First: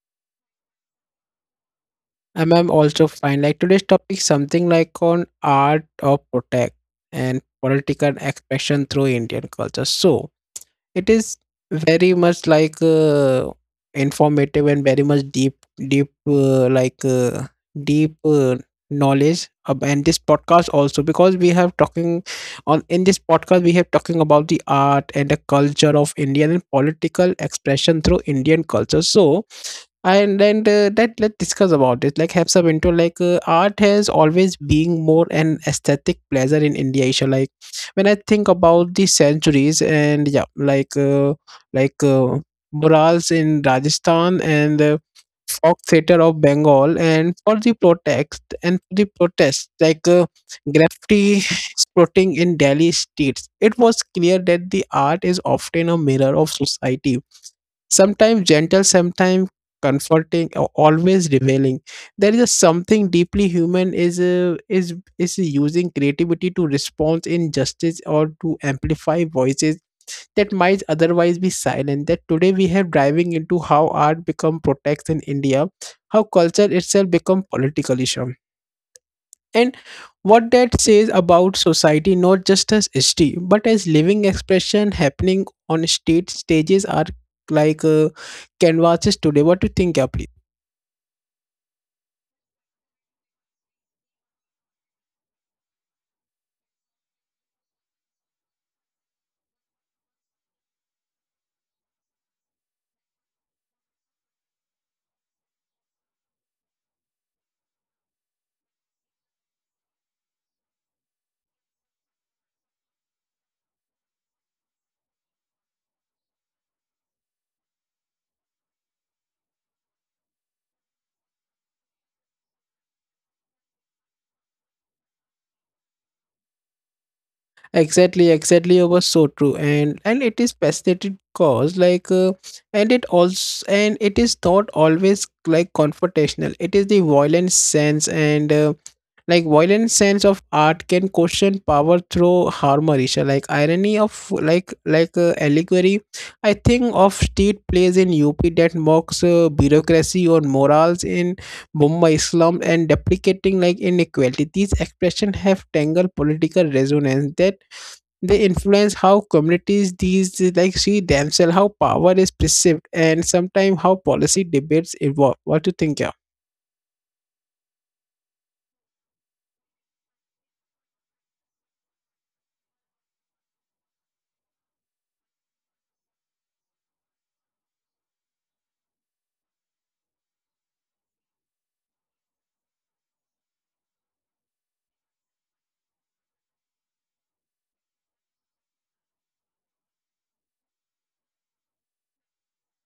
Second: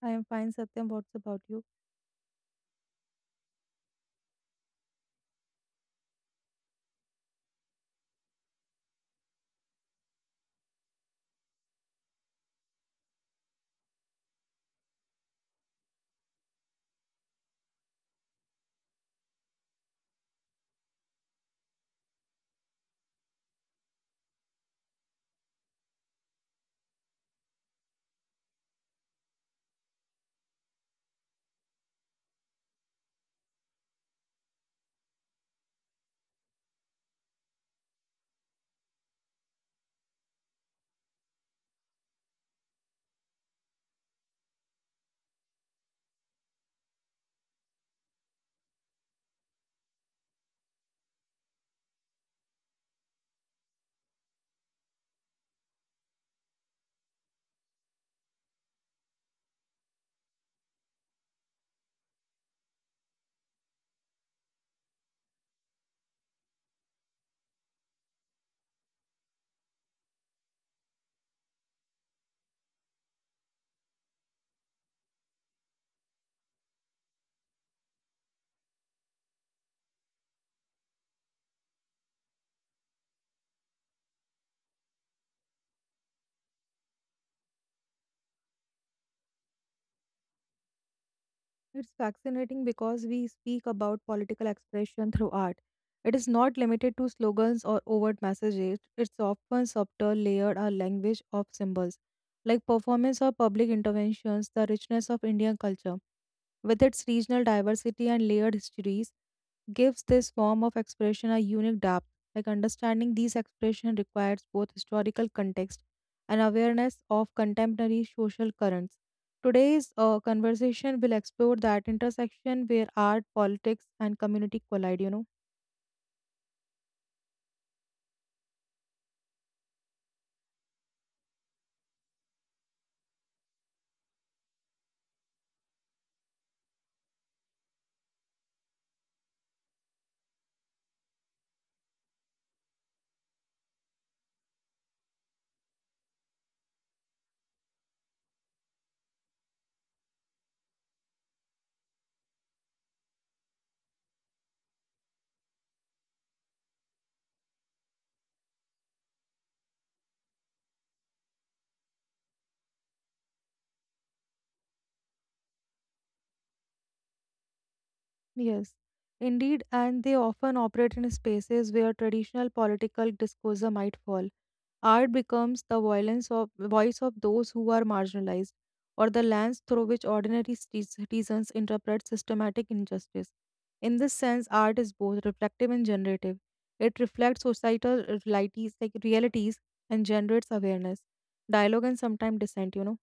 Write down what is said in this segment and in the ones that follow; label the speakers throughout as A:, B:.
A: I am fine, Satyam. What's about you?
B: I'm also fine. Like today's topic something like on art of protect and political expression through Indian culture. So it is very much informative and very much deep uh, like uh, deep knowledge. And this podcast also because we have talking on in this podcast we have talking about the art and the culture of Indian and political expression through Indian culture. So and then that let's discuss about it like have some into art has always being more an aesthetic pleasure in India, Isha. Like when I think about the centuries and yeah like uh, murals in Rajasthan and folk theater of Bengal and for the protest and for the protest graffiti sprouting in Delhi streets, it was clear that the art is often a mirror of society, sometimes gentle, sometimes comforting, always revealing. There is a something deeply human is using creativity to respond in justice or to amplify voices that might otherwise be silent. That today we have diving into how art become protects in India, how culture itself become political issue and what that says about society, not just as history but as living expression happening on state stages are like uh, canvases today. What do you think, Gabri?
A: It's fascinating because we speak about political expression through art. It is not limited to slogans or overt messages. It's often subtle, layered, or language of symbols. Like performance or public interventions, the richness of Indian culture, with its regional diversity and layered histories, gives this form of expression a unique depth. Like understanding these expressions requires both historical context and awareness of contemporary social currents. Today's conversation will explore that intersection where art, politics, and community collide, you know.
B: Exactly, exactly, it was so true. And it is fascinating cause and it also and it is not always like confrontational, it is the violent sense and like violent sense of art can question power through harmony, so like irony of allegory. I think of state plays in UP that mocks bureaucracy or morals in Mumbai slum and deprecating like inequality. These expressions have tangled political resonance that they influence how communities these like see themselves, how power is perceived and sometimes how policy debates evolve. What do you think, yeah?
A: Yes, indeed, and they often operate in spaces where traditional political discourse might fall. Art becomes the violence of, voice of those who are marginalized, or the lens through which ordinary citizens interpret systematic injustice. In this sense, art is both reflective and generative. It reflects societal realities, and generates awareness, dialogue, and sometimes dissent. You know.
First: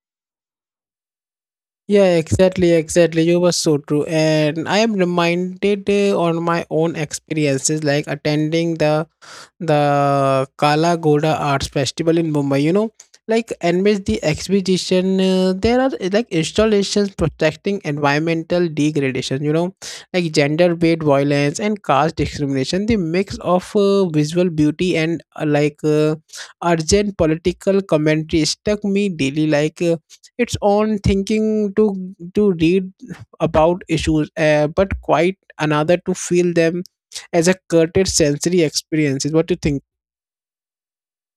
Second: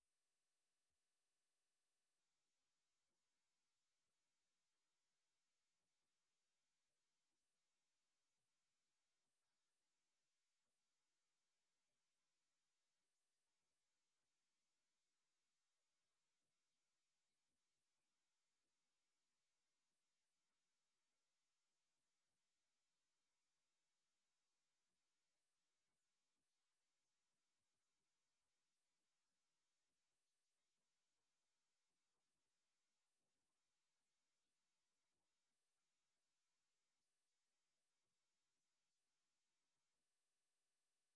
B: Yeah, exactly, exactly. You were so true. And I am reminded on my own experiences, like attending the Kala Ghoda Arts Festival in Mumbai. You know, like amidst the exhibition, there are like installations protecting environmental degradation. You know, like gender-based violence and caste discrimination. The mix of visual beauty and urgent political commentary struck me daily. Its own thinking to read about issues, but quite another to feel them as a curated sensory experience. Is what you think?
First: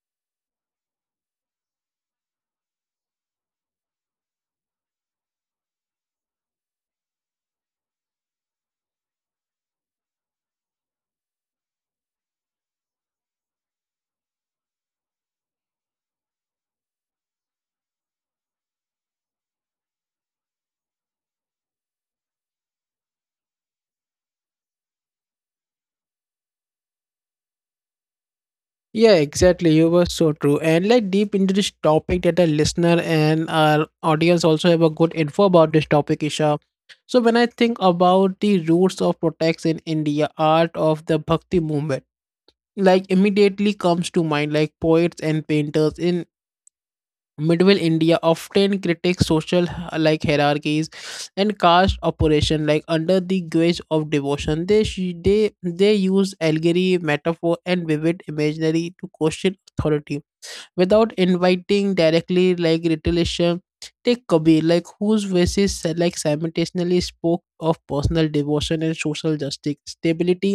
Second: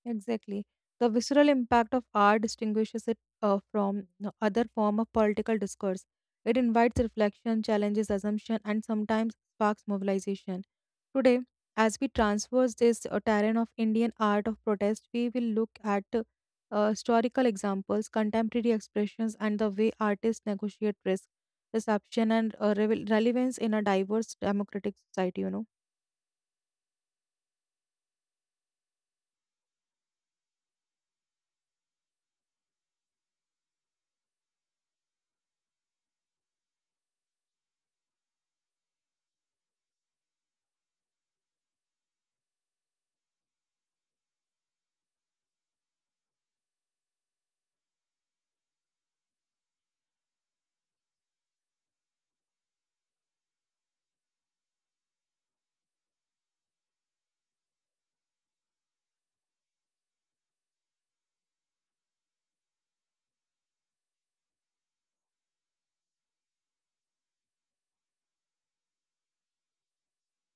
A: Exactly. The visceral impact of art distinguishes it from the other form of political discourse. It invites reflection, challenges assumption, and sometimes sparks mobilization. Today, as we traverse this terrain of Indian art of protest, we will look at historical examples, contemporary expressions, and the way artists negotiate risk, perception, and relevance in a diverse democratic society. You know.
B: Yeah, exactly. You were so true. And like deep into this topic that the listener and our audience also have a good info about this topic, Isha. So when I think about the roots of protects in India, art of the Bhakti movement, like immediately comes to mind, like poets and painters in medieval India often critiques social like hierarchies and caste operation like under the guise of devotion. They sh- they they use allegory, metaphor and vivid imaginary to question authority without inviting directly like retaliation. Take Kabir, like whose verses like simultaneously spoke of personal devotion and social justice stability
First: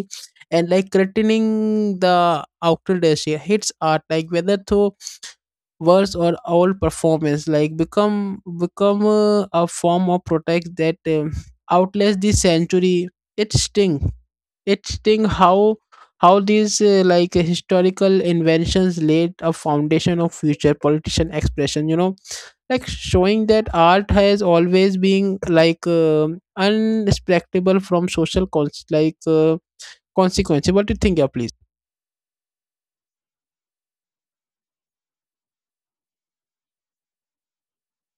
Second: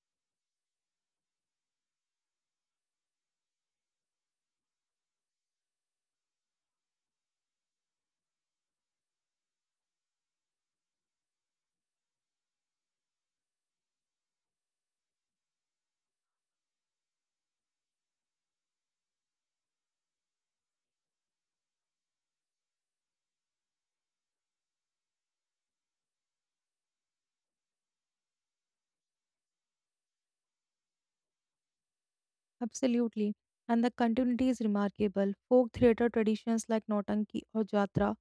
B: and like threatening the outer hits art, like whether through verse or all performance, like become a form of protest that outlasts the century. It sting it sting how these historical inventions laid a foundation of future politician expression, you know, like showing that art has always been like unrespectable from social consequence. What do you think, yeah, please?
A: Absolutely. And the continuity is remarkable. Folk theatre traditions like Nautanki or Jatra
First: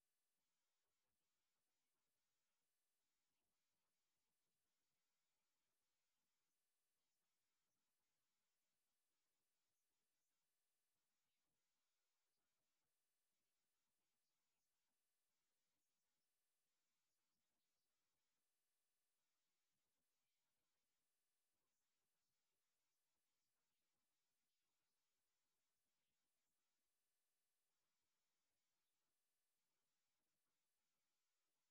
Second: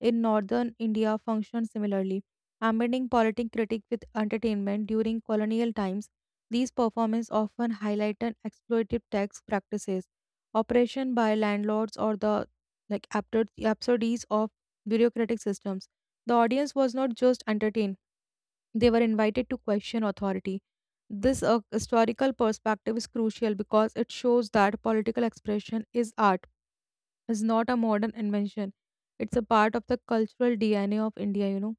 A: in northern India function similarly. Amending politic critique with entertainment during colonial times, these performances often highlight an exploitive tax practices, oppression by landlords, or the absurdities of bureaucratic systems. The audience was not just entertained. They were invited to question authority. This historical perspective is crucial because it shows that political expression is art, is not a modern invention. It's a part of the cultural DNA of India, you know.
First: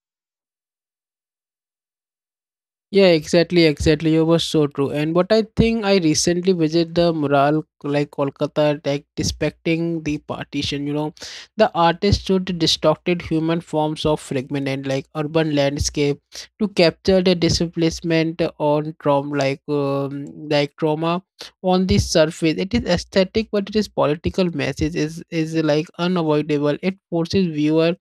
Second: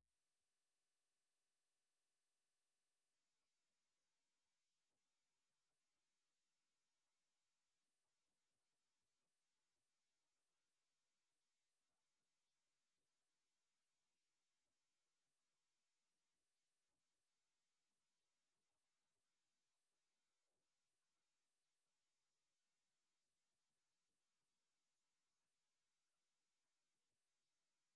B: Yeah, exactly, exactly. You were so true. And what I think, I recently visited the mural like Kolkata, like depicting the partition. You know, the artist showed distorted human forms of fragment and like urban landscape to capture the displacement on trauma, like trauma on the surface. It is aesthetic, but it is political message is like unavoidable. It forces viewer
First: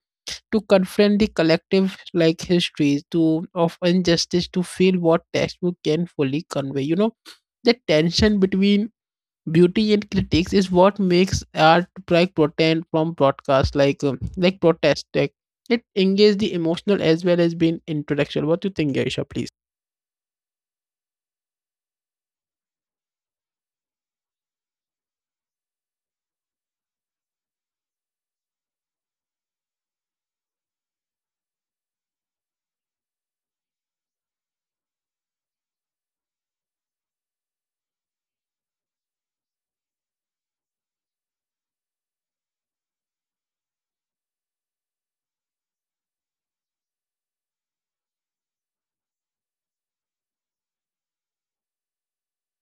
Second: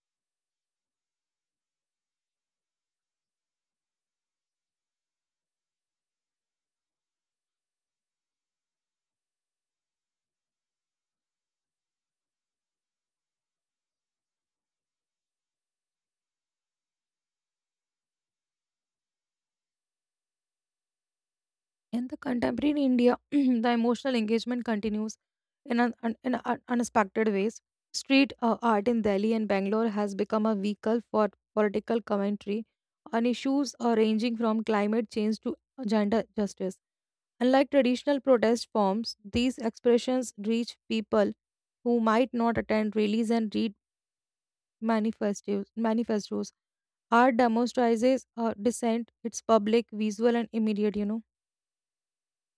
B: to confront the collective like histories to of injustice, to feel what textbook can fully convey, you know, the tension between beauty and critics is what makes art like pretend from broadcast like protest like it engages the emotional as well as being intellectual. What do you think, Gaisha, please?
A: In the contemporary India, the emotional engagement continues in unexpected ways. Street art in Delhi and Bangalore has become a vehicle for political commentary on issues ranging from climate change to gender justice. Unlike traditional protest forms, these expressions reach people who might not attend rallies and read manifestos. Art demonstrates dissent, its public, visual, and immediate, you know.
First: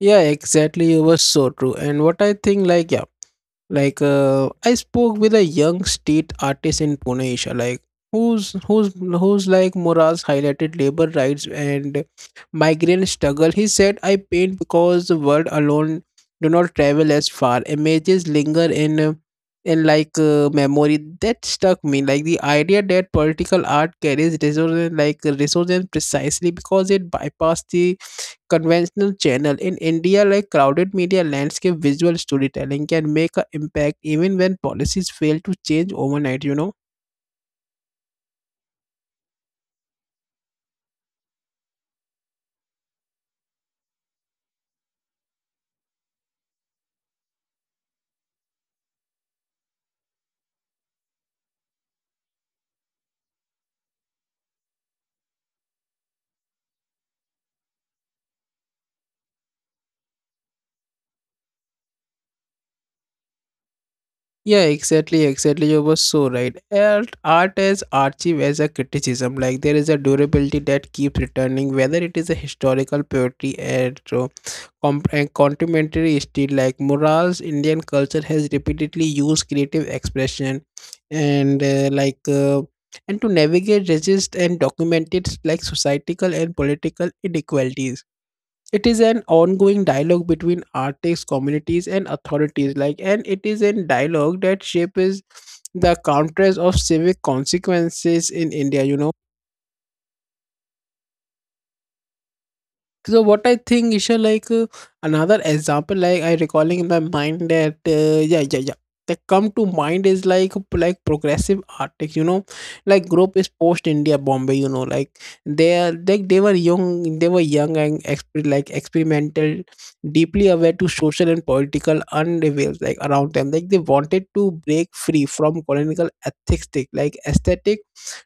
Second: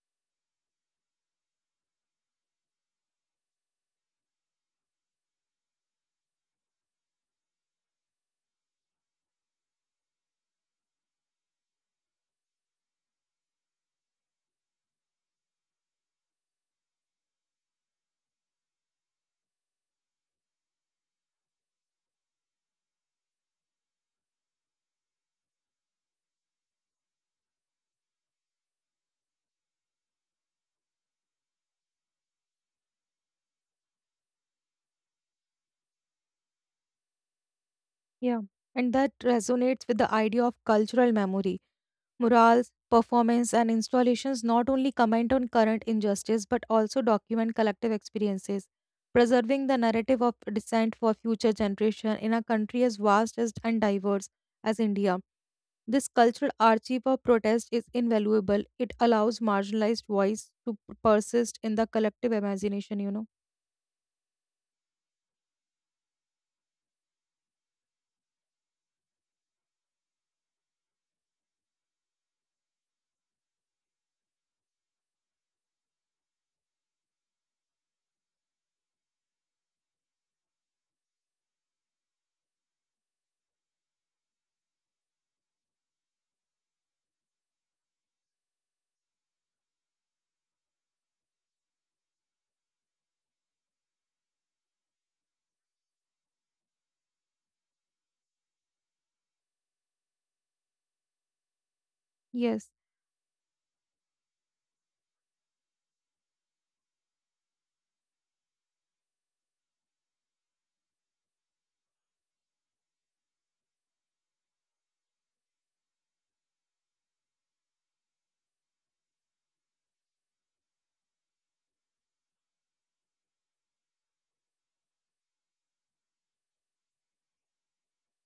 B: Yeah, exactly. It was so true. And what I think, like, yeah, I spoke with a young street artist in Pune, Isha, like who's like Moraz highlighted labor rights and migrant struggle. He said, "I paint because the world alone do not travel as far. Images linger in memory." That stuck me. Like the idea that political art carries resonance, resonance precisely because it bypasses the conventional channel in India, like crowded media landscape visual storytelling can make an impact even when policies fail to change overnight, you know.
A: Yeah, and that resonates with the idea of cultural memory. Murals, performance, and installations not only comment on current injustice but also document collective experiences, preserving the narrative of dissent for future generation in a country as vast as and diverse as India. This cultural archive of protest is invaluable. It allows marginalized voice to persist in the collective imagination, you know.
B: Yeah, exactly, exactly, you were so right. Art as archive as a criticism, like there is a durability that keeps returning whether it is a historical poetry and and contemporary style like murals. Indian culture has repeatedly used creative expression and to navigate, resist and document its like societal and political inequalities. It is an ongoing dialogue between artists, communities and authorities, like and it is a dialogue that shapes the counters of civic consequences in India, you know.
A: Yes.
B: So what I think, Isha, another example, like I recalling in my mind that yeah, yeah, yeah, that come to mind is like progressive art, like, you know, like group is post India Bombay, you know, like they are like they were young and like experimental, deeply aware to social and political unravels like around them, like they wanted to break free from colonial ethics, like aesthetic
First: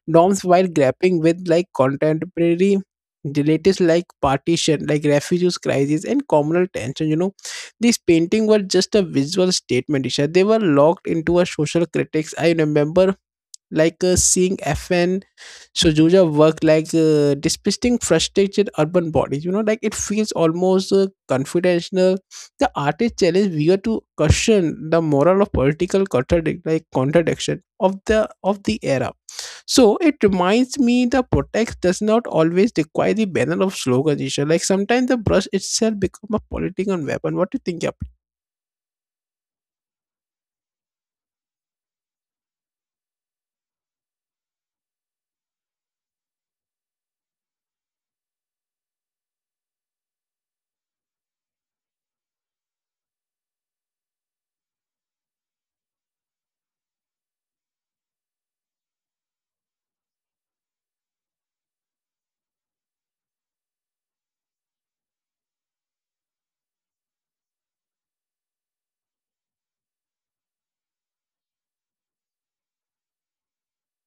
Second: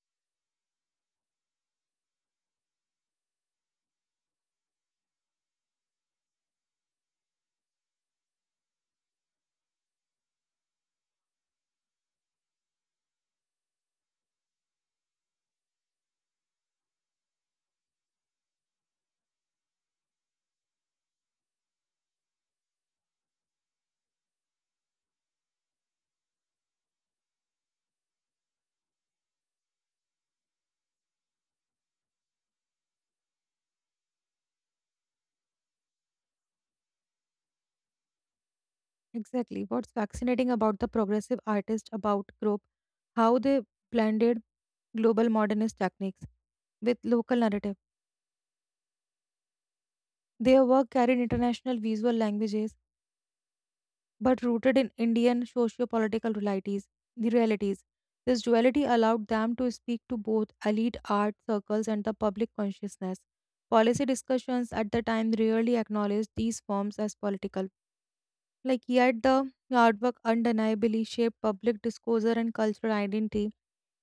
B: norms while grappling with like contemporary the latest like partition like refugees crisis and communal tension, you know, these painting were just a visual statement, Isha. They were locked into a social critics. I remember seeing FN Sojuja work depicting frustrated urban bodies, you know, like it feels almost confidential. The artist challenge viewer to question the moral of political like contradiction of the era. So it reminds me the protest does not always require the banner of slogan issue. Like sometimes the brush itself become a political weapon. What do you think? Yep.
A: Exactly. What's fascinating about the progressive artist about group, how they blended global modernist techniques with local narrative. Their work carried international visual languages but rooted in Indian socio-political realities. The realities. This duality allowed them to speak to both elite art circles and the public consciousness. Policy discussions at the time rarely acknowledged these forms as political. Like, yet the artwork undeniably shaped public discourse and cultural identity.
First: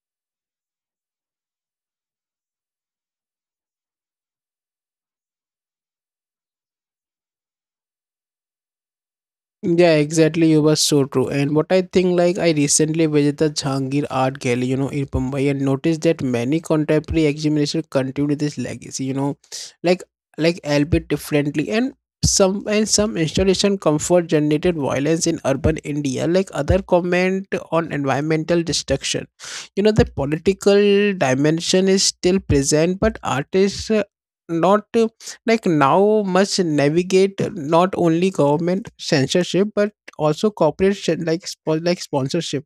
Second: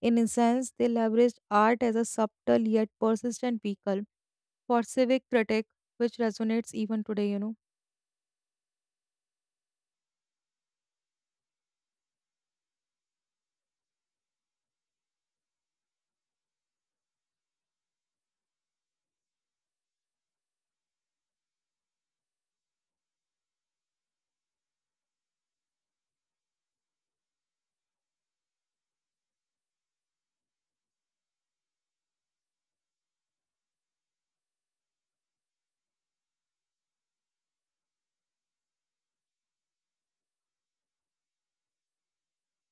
A: In a sense, they leveraged art as a subtle yet persistent vehicle for civic critique, which resonates even today, you know.
B: Yeah, exactly. You were so true. And what I think, like, I recently visited the Jahangir Art Gallery, you know, in Mumbai, and noticed that many contemporary examinations continue this legacy, you know, like, like albeit differently. And some installation comfort generated violence in urban India, like other comment on environmental destruction. You know, the political dimension is still present, but artists not like now must navigate not only government censorship but also corporate sponsorship,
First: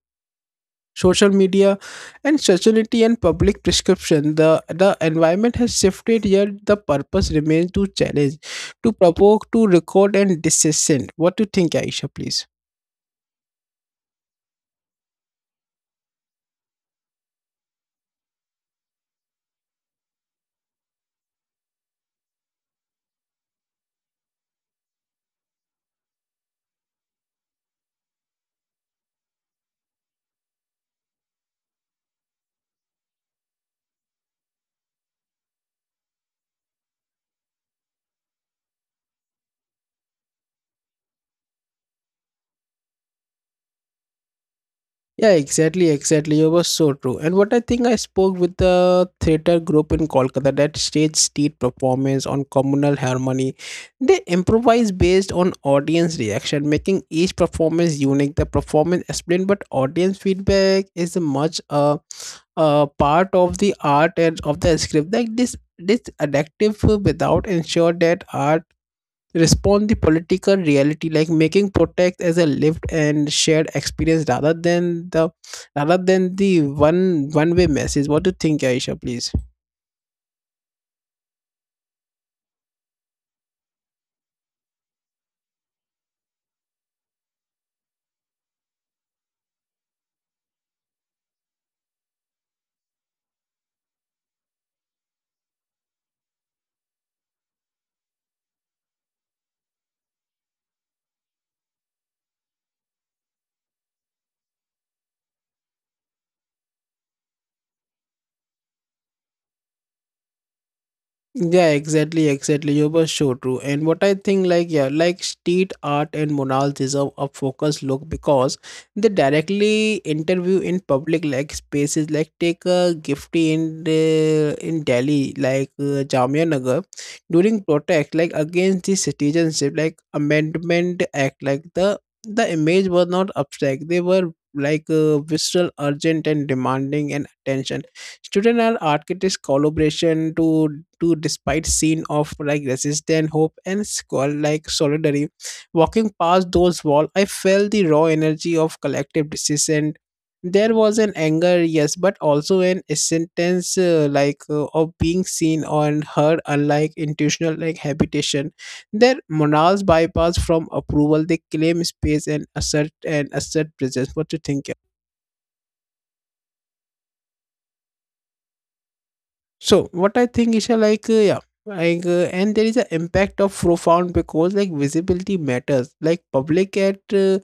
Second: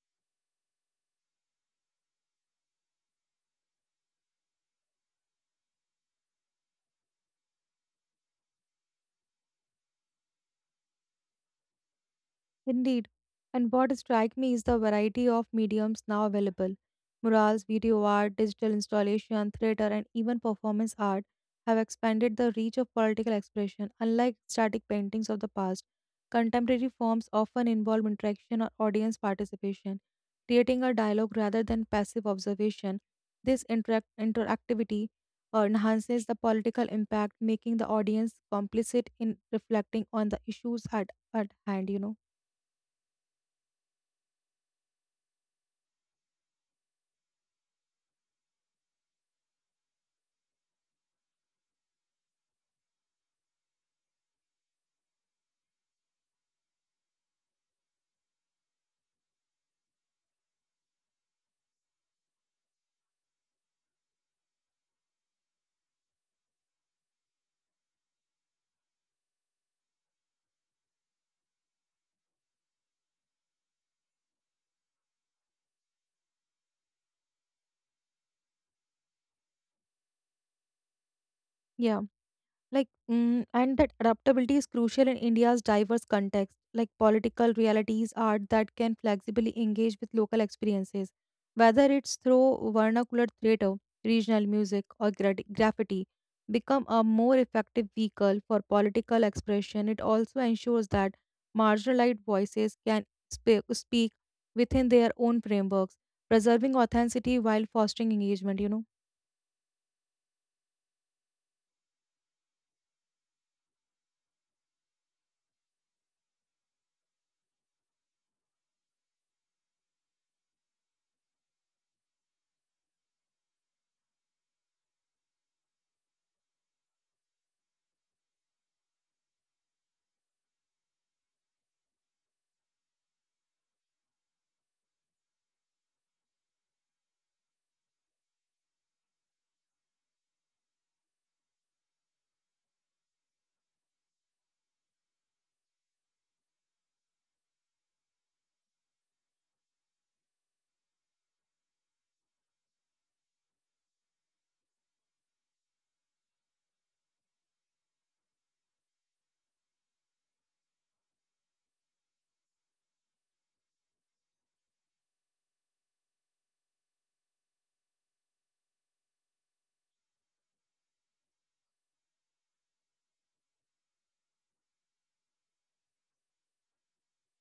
B: social media and society and public prescription. The environment has shifted, yet the purpose remains to challenge, to provoke, to record and dissent. What do you think, Aisha, please?
A: Indeed, and what strikes me is the variety of mediums now available. Murals, video art, digital installation, theater, and even performance art have expanded the reach of political expression. Unlike static paintings of the past, contemporary forms often involve interaction or audience participation, creating a dialogue rather than passive observation. This interactivity enhances the political impact, making the audience complicit in reflecting on the issues at hand, you know.
B: Yeah, exactly, exactly. You were so true. And what I think I spoke with the theatre group in Kolkata that stage street performance on communal harmony. They improvise based on audience reaction, making each performance unique. The performance explained, but audience feedback is a much part of the art and of the script. Like this adaptive without ensure that art respond the political reality, like making protest as a lived and shared experience rather than the one way message. What do you think, Aisha, please?
A: Yeah, like, mm, and that adaptability is crucial in India's diverse context, like political realities, art that can flexibly engage with local experiences, whether it's through vernacular theater, regional music, or graffiti, become a more effective vehicle for political expression. It also ensures that marginalized voices can speak within their own frameworks, preserving authenticity while fostering engagement. You know.
B: Yeah, exactly, exactly. You were so true. And what I think, like, yeah, like street art and morale deserve a focused look because they directly interview in public, like spaces, like take a gifty in in Delhi, Jamia Nagar, during protest, like against the citizenship, like Amendment Act, like the image was not abstract. They were visceral, urgent, and demanding and attention. Students are architects collaboration to despite scene of like resistance, hope and squall like solidarity. Walking past those walls, I felt the raw energy of collective decision. There was an anger, yes, but also an sentence of being seen and heard, unlike institutional like habitation. Their morals bypass from approval. They claim space and assert presence. What do you think? So what I think is like yeah like and there is an impact of profound because like visibility matters like public at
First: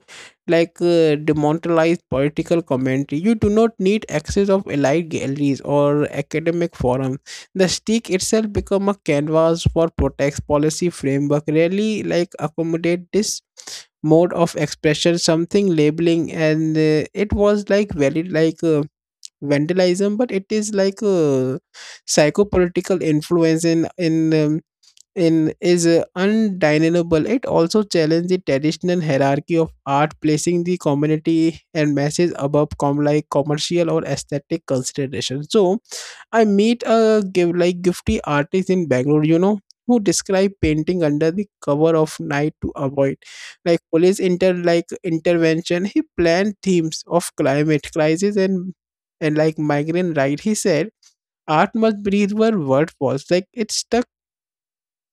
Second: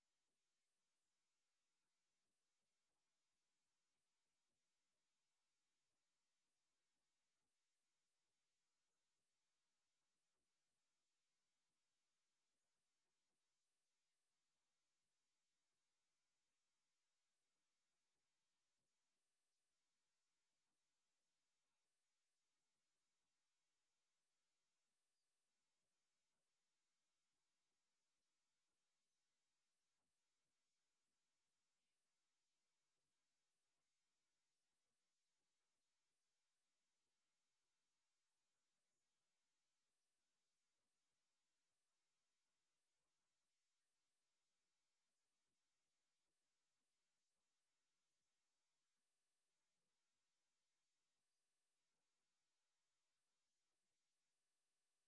B: like demonetized political commentary. You do not need access of elite galleries or academic forums. The stick itself become a canvas for protest. Policy framework rarely like accommodate this mode of expression, something labeling and it was like valid vandalism, but it is like a psychopolitical influence in is undeniable. It also challenged the traditional hierarchy of art, placing the community and masses above commercial or aesthetic considerations. So I meet a give like gifty artist in Bangalore, who describe painting under the cover of night to avoid like police intervention. He planned themes of climate crisis and like migrant right. He said art must breathe where word falls. Like it stuck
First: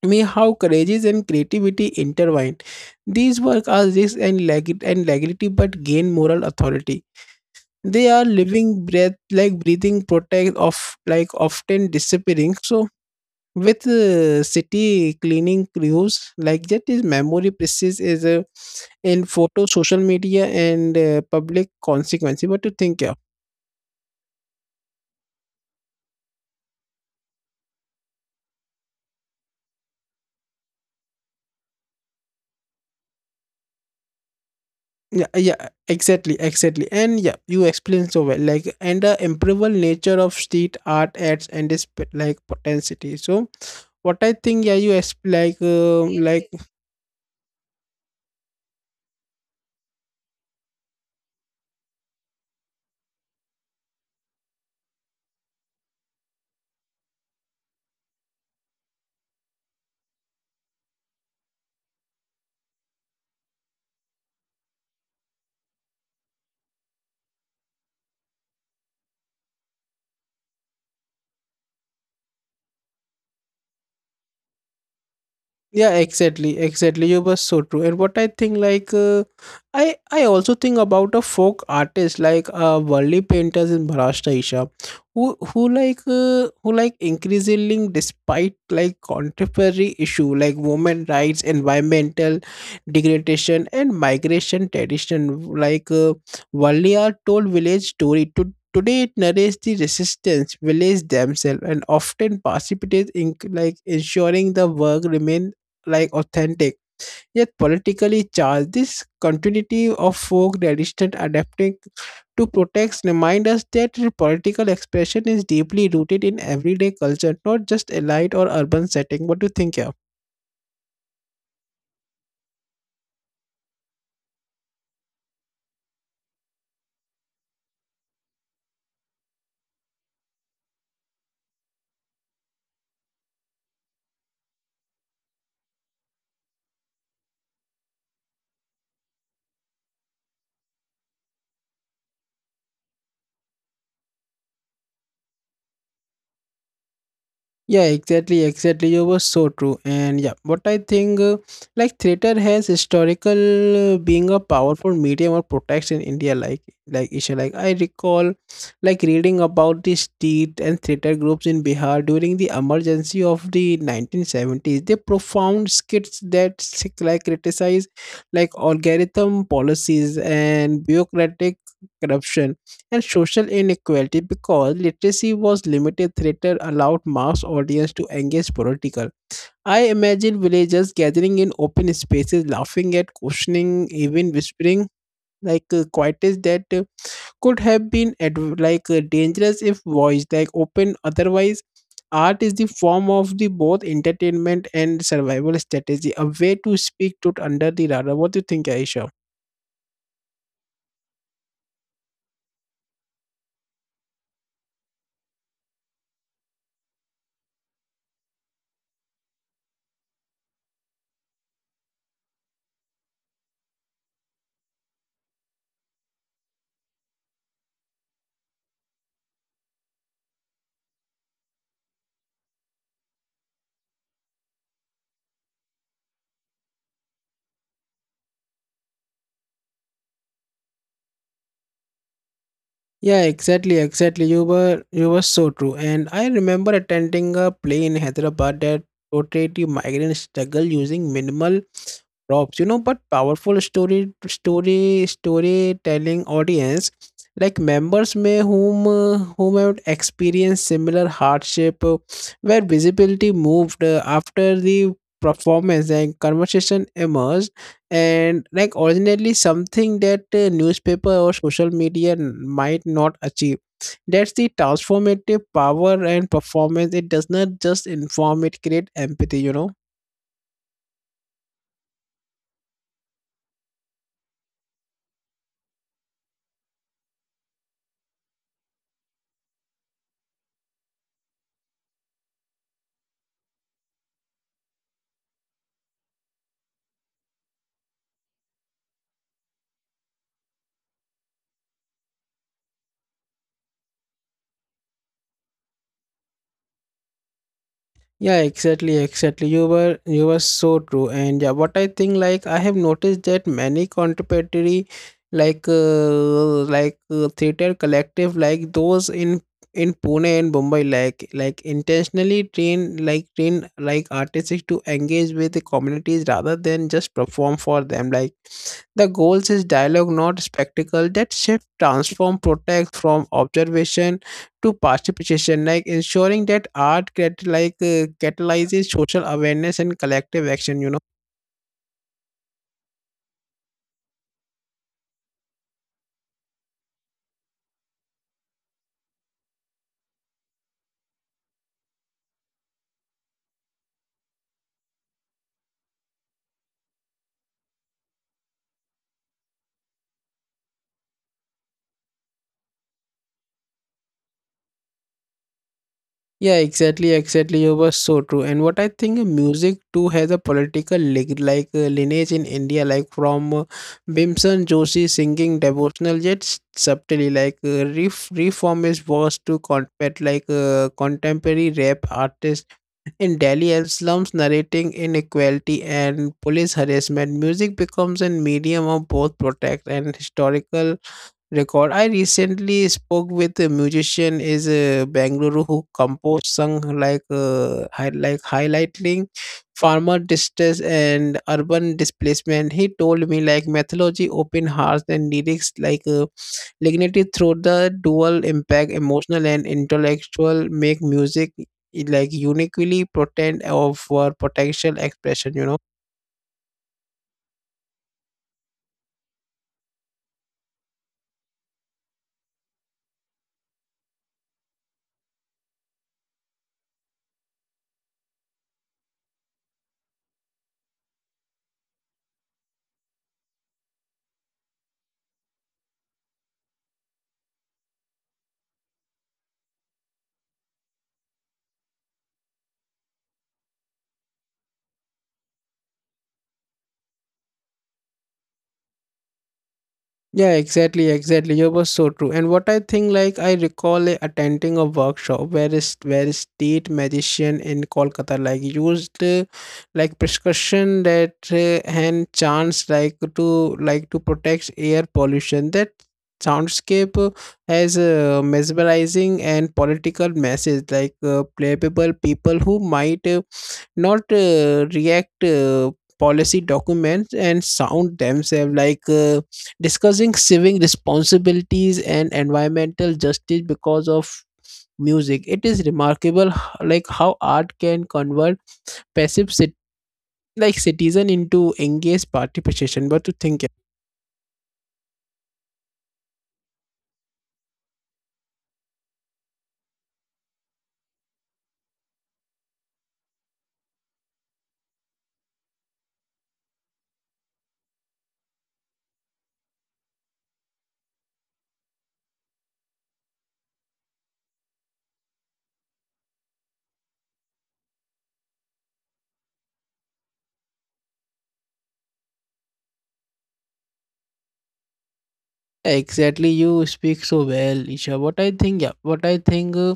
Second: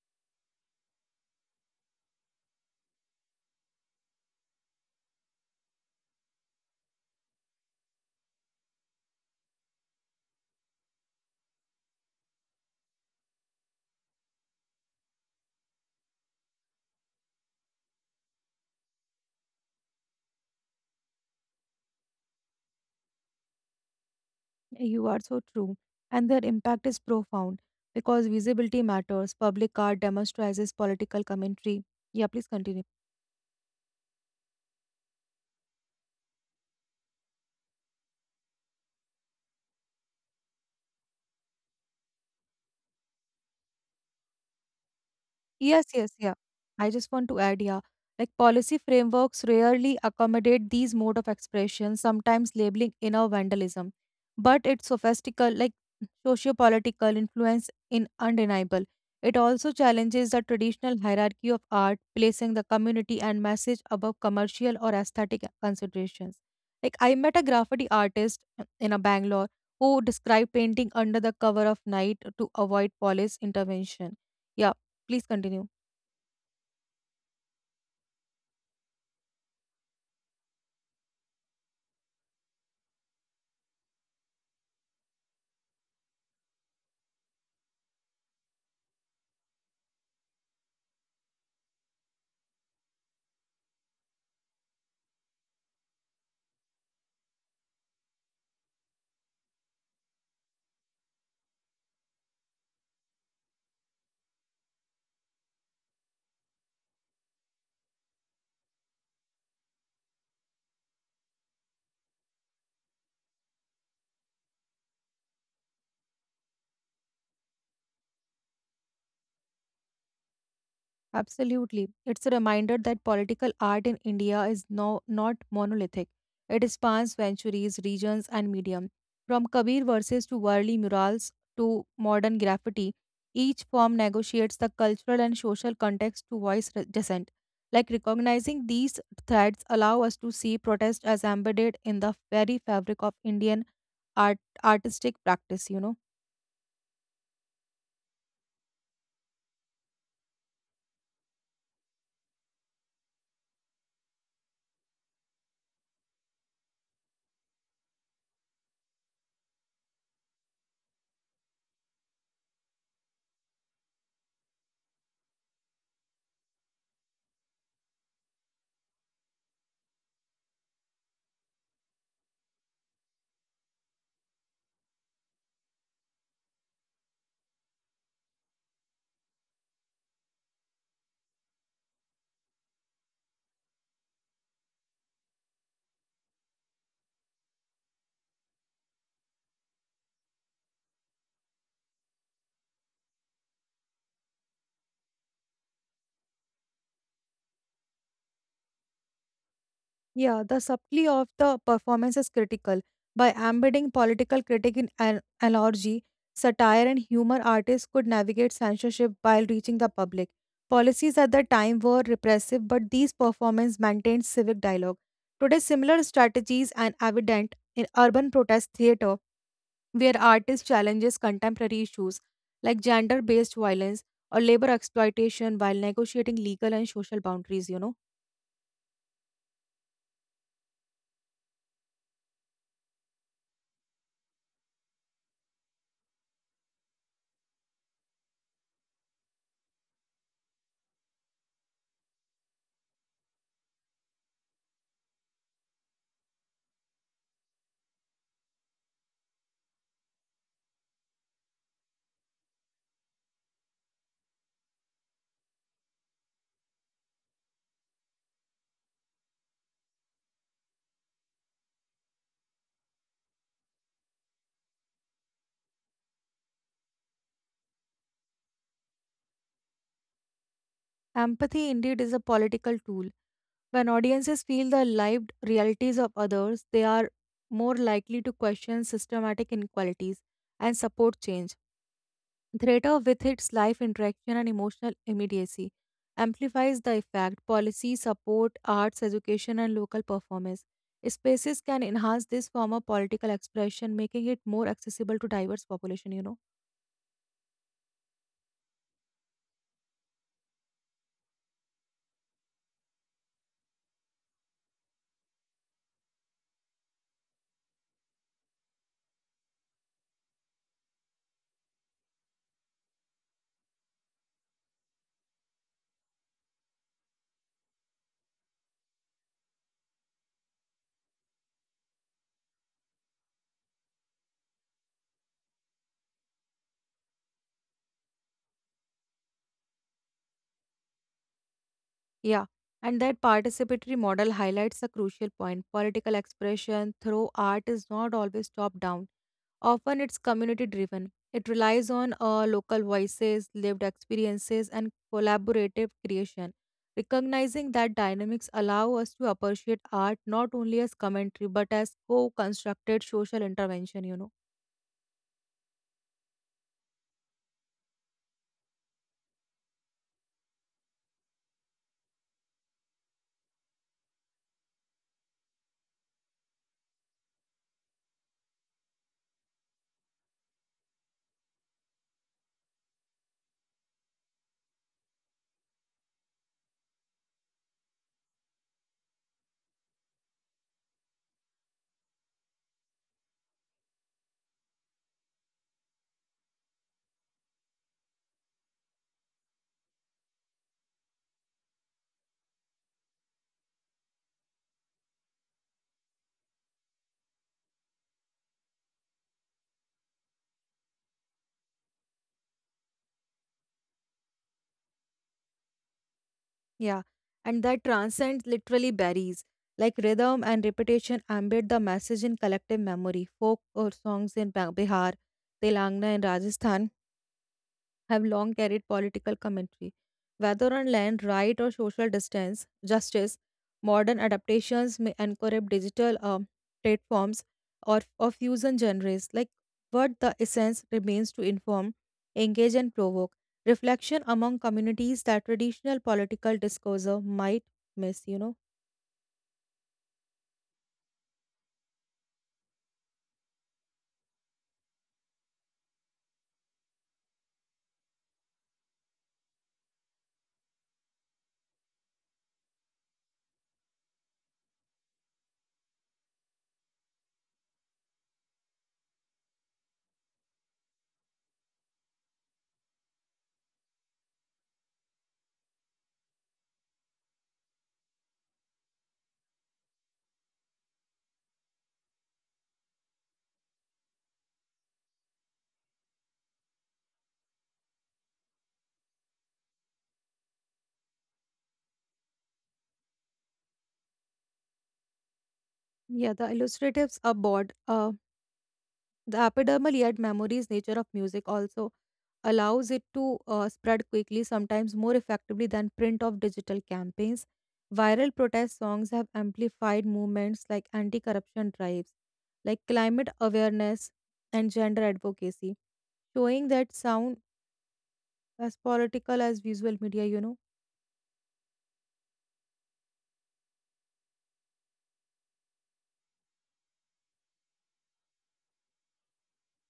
B: me how courageous and creativity intertwined. These work are risk and legality but gain moral authority. They are living breath, like breathing, protect of like often disappearing. So with city cleaning crews like that is memory precise is in photo, social media, and public consequence. What do you think? Yeah,
A: You are so true. And their impact is profound because visibility matters. Public art demonstrates political commentary. Yeah, please continue.
B: yeah, exactly, And yeah, you explained so well. Like, and the improbable nature of street art adds and this like potentiality. So, what I think, yeah, you exp-
A: Yes, yes, yeah.
B: like
A: I just want to add, yeah, like policy frameworks rarely accommodate these mode of expression, sometimes labeling inner vandalism. But its sophistical, like socio-political influence in undeniable. It also challenges the traditional hierarchy of art, placing the community and message above commercial or aesthetic considerations. Like I met a graffiti artist in a Bangalore who described painting under the cover of night to avoid police intervention. Yeah, please continue.
B: yeah, exactly, You were so true. And what I think, I also think about a folk artist worldly painters in Maharashtra, Isha, who like increasingly, despite like contemporary issue like women rights, environmental degradation, and migration tradition, worldly are told village story to. Today it narrates the resistance, village themselves, and often participates in like ensuring the work remain like authentic yet politically charged. This continuity of folk resistance, adapting to protects remind us that political expression is deeply rooted in everyday culture, not just elite or urban setting. What do you think here?
A: Absolutely. It's a reminder that political art in India is no, not monolithic. It spans centuries, regions, and medium. From Kabir verses to Worli murals to modern graffiti, each form negotiates the cultural and social context to voice dissent. Like recognizing these threads allow us to see protest as embedded in the very fabric of Indian art artistic practice, you know.
B: Yeah, exactly, You were so true. And yeah, what I think, like theater has historical being a powerful medium of protection in India. Like issue. Like I recall, like reading about the street and theater groups in Bihar during the emergency of the 1970s. They profound skits that criticize like algorithm policies and bureaucratic corruption and social inequality. Because literacy was limited, theater allowed mass audience to engage political. I imagine villagers gathering in open spaces laughing at questioning even whispering quietes that could have been dangerous if voiced like open otherwise. Art is the form of the both entertainment and survival strategy, a way to speak to under the radar. What do you think, Aisha?
A: Yeah, the subtlety of the performance is critical. By embedding political critique in an allergy, satire, and humor, artists could navigate censorship while reaching the public. Policies at the time were repressive, but these performances maintained civic dialogue. Today, similar strategies are evident in urban protest theater, where artists challenges contemporary issues like gender-based violence or labor exploitation while negotiating legal and social boundaries. You know.
B: Yeah, exactly, You were so true. And I remember attending a play in Hyderabad that portrayed the migrant struggle using minimal props, you know, but powerful storytelling audience like members may whom whom have experienced similar hardship where visibility moved after the performance and conversation emerged. And like originally something that newspaper or social media might not achieve. That's the transformative power and performance. It does not just inform, it create empathy, you know.
A: Empathy indeed is a political tool. When audiences feel the lived realities of others, they are more likely to question systematic inequalities and support change. Theater, with its live interaction and emotional immediacy, amplifies the effect. Policy, support, arts, education, and local performance spaces can enhance this form of political expression, making it more accessible to diverse population. You know.
B: Yeah, exactly, You were so true. And yeah, what I think like I have noticed that many contemporary theater collective like those in Pune and Mumbai like intentionally train like artists to engage with the communities rather than just perform for them. Like the goals is dialogue, not spectacle. That shift transform protect from observation to participation, like ensuring that art catalyzes social awareness and collective action. You know.
A: Yeah, and that participatory model highlights a crucial point. Political expression through art is not always top down, often it's community driven. It relies on local voices, lived experiences, and collaborative creation. Recognizing that dynamics allow us to appreciate art not only as commentary but as co constructed social intervention, you know.
B: Yeah, exactly, You were so true. And what I think music too has a political lineage in India, like from Bhimsen Joshi singing devotional yet subtly, reform is worse to combat contemporary rap artists in Delhi and slums narrating inequality and police harassment. Music becomes a medium of both protect and historical record. I recently spoke with a musician is a Bangalore who composed song highlighting farmer distress and urban displacement. He told me like mythology open hearts and lyrics Lignity through the dual impact, emotional and intellectual, make music like uniquely potent of for potential expression. You know.
A: Yeah, and that transcends literally berries. Like rhythm and repetition embed the message in collective memory. Folk or songs in Bihar, Telangana, and Rajasthan have long carried political commentary. Whether on land right or social distance, justice, modern adaptations may incorporate digital platforms or fusion genres. Like what the essence remains to inform, engage, and provoke. Reflection among communities that traditional political discourse might miss, you know.
B: Yeah, exactly, You was so true. And what I think, like I recall attending a workshop where is where a state magician in Kolkata like used like prescription that hand chants like to protect air pollution. That soundscape has a mesmerizing and political message, playable people who might. Not react policy documents and sound themselves discussing civic responsibilities and environmental justice. Because of music it is remarkable how art can convert passive citizen into engaged participation. What to think?
A: Yeah, the illustratives are bored. The epidermal yet memories nature of music also allows it to spread quickly, sometimes more effectively than print of digital campaigns. Viral protest songs have amplified movements like anti corruption drives, like climate awareness, and gender advocacy, showing that sound as political as visual media, you know.
B: Exactly, you speak so well, Isha. What I think, yeah, what I think, uh,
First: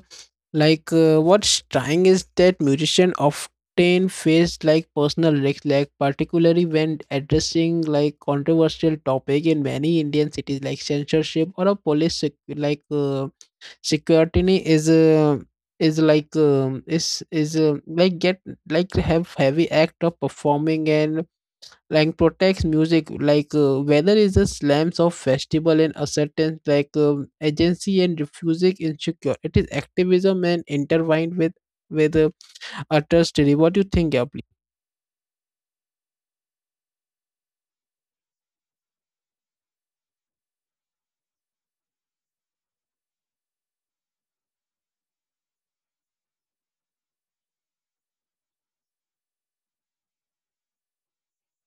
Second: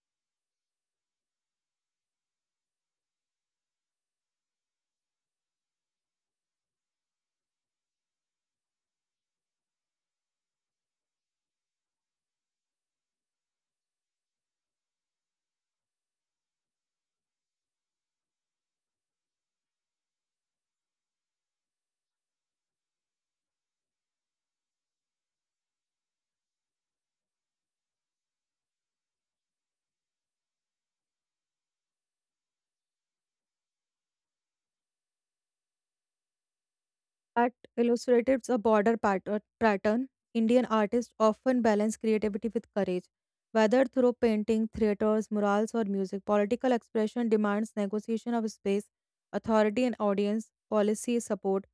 B: like, uh, what's trying is that musician often face like personal risks, like particularly when addressing like controversial topic in many Indian cities, like censorship or a police security is like get like have heavy act of performing and like protects music whether it's the slams of festival and acceptance agency and refusing insecure. It is activism and intertwined with with uh, utter story. What do you think? Yeah, please?
A: Art illustrates a border pattern. Indian artists often balance creativity with courage. Whether through painting, theatres, murals, or music, political expression demands negotiation of space, authority and audience, policy support,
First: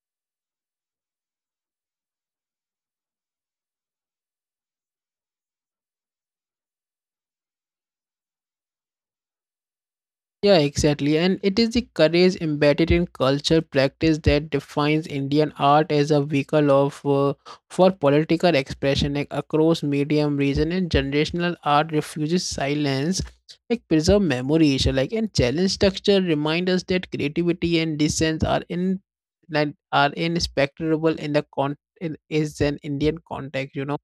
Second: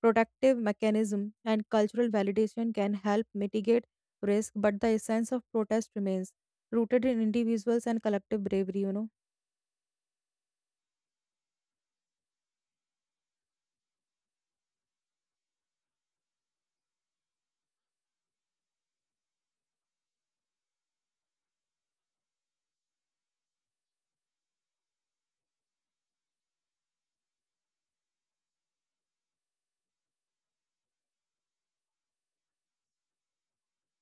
A: protective mechanism, and cultural validation can help mitigate risk, but the essence of protest remains rooted in individuals and collective bravery, you know.
B: Yeah, exactly. And it is the courage embedded in culture practice that defines Indian art as a vehicle of for political expression, like across medium, region, and generational art refuses silence, like preserve memories, like and challenge structure. Remind us that creativity and dissent are inspectable in the is an Indian context, you know.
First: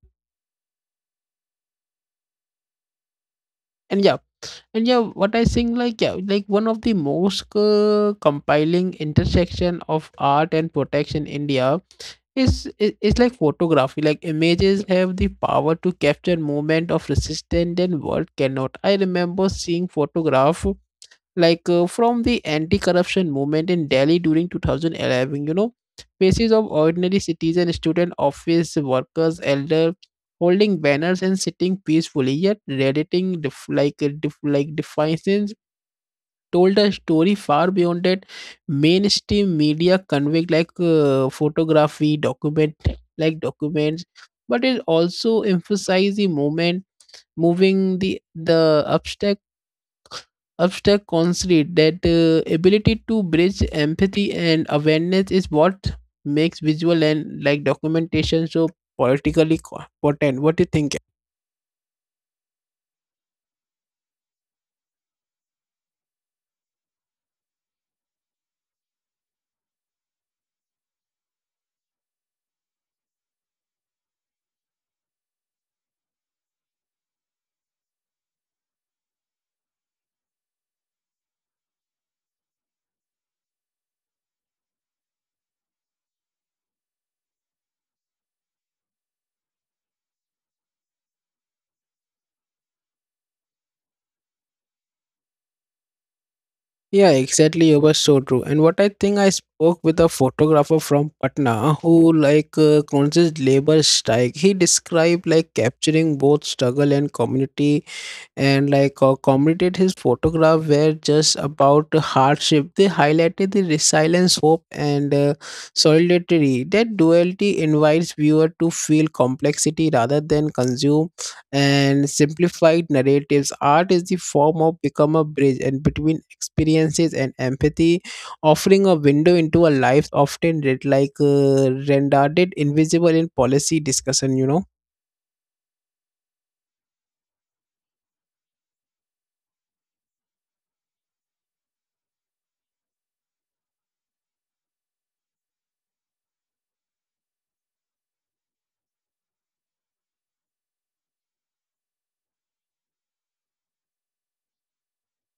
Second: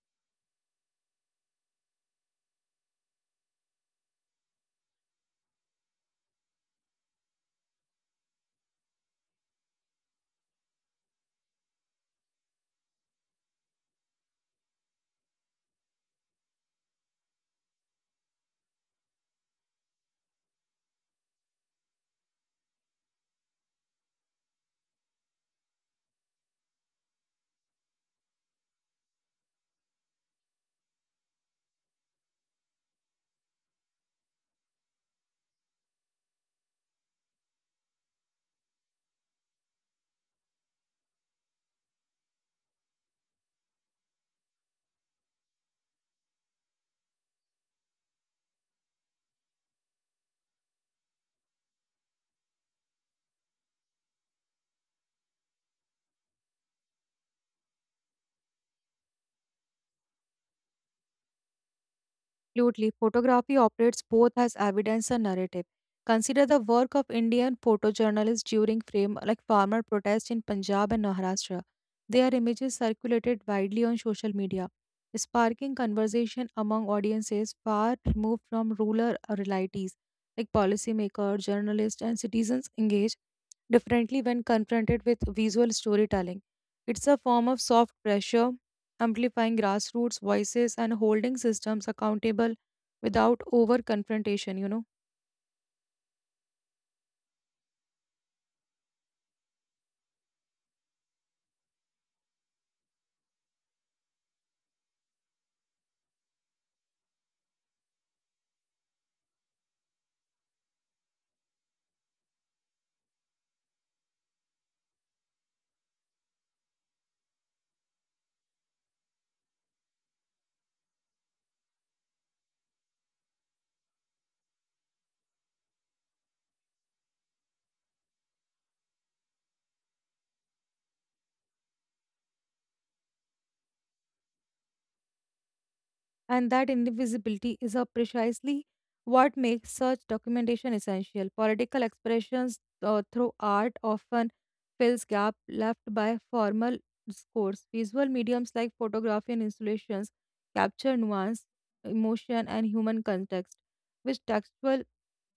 B: And yeah, and yeah, what I think like yeah, like one of the most compiling intersection of art and protection in India is like photography. Like images have the power to capture moment of resistance and world cannot. I remember seeing photograph from the anti-corruption movement in Delhi during 2011, you know, faces of ordinary citizen, student, office workers, elder, holding banners and sitting peacefully, yet redditing defiance told a story far beyond that mainstream media conveyed. Like photography, documents, but it also emphasized the movement moving the Abstract considered that ability to bridge empathy and awareness is what makes visual and like documentation so politically potent. What do you think?
A: Absolutely. Photography operates both as evidence and narrative. Consider the work of Indian photojournalists during frame like farmer protests in Punjab and Maharashtra. Their images circulated widely on social media, sparking conversation among audiences far removed from rural realities. Like policymakers, journalists, and citizens engage differently when confronted with visual storytelling. It's a form of soft pressure amplifying grassroots voices and holding systems accountable without over confrontation, you know.
B: Yeah, exactly. It was so true. And what I think, I spoke with a photographer from Patna who, conscious labor strike. He described like capturing both struggle and community and like commented his photograph were just about hardship. They highlighted the resilience, hope, and solidarity. That duality invites viewer to feel complexity rather than consume and simplified narratives. Art is the form of become a bridge and between experiences and empathy, offering a window into a life often read rendered invisible in policy discussion. You know.
A: And that indivisibility is a precisely what makes such documentation essential. Political expressions through art often fills gap left by formal discourse. Visual mediums like photography and installations capture nuance, emotion, and human context, which textual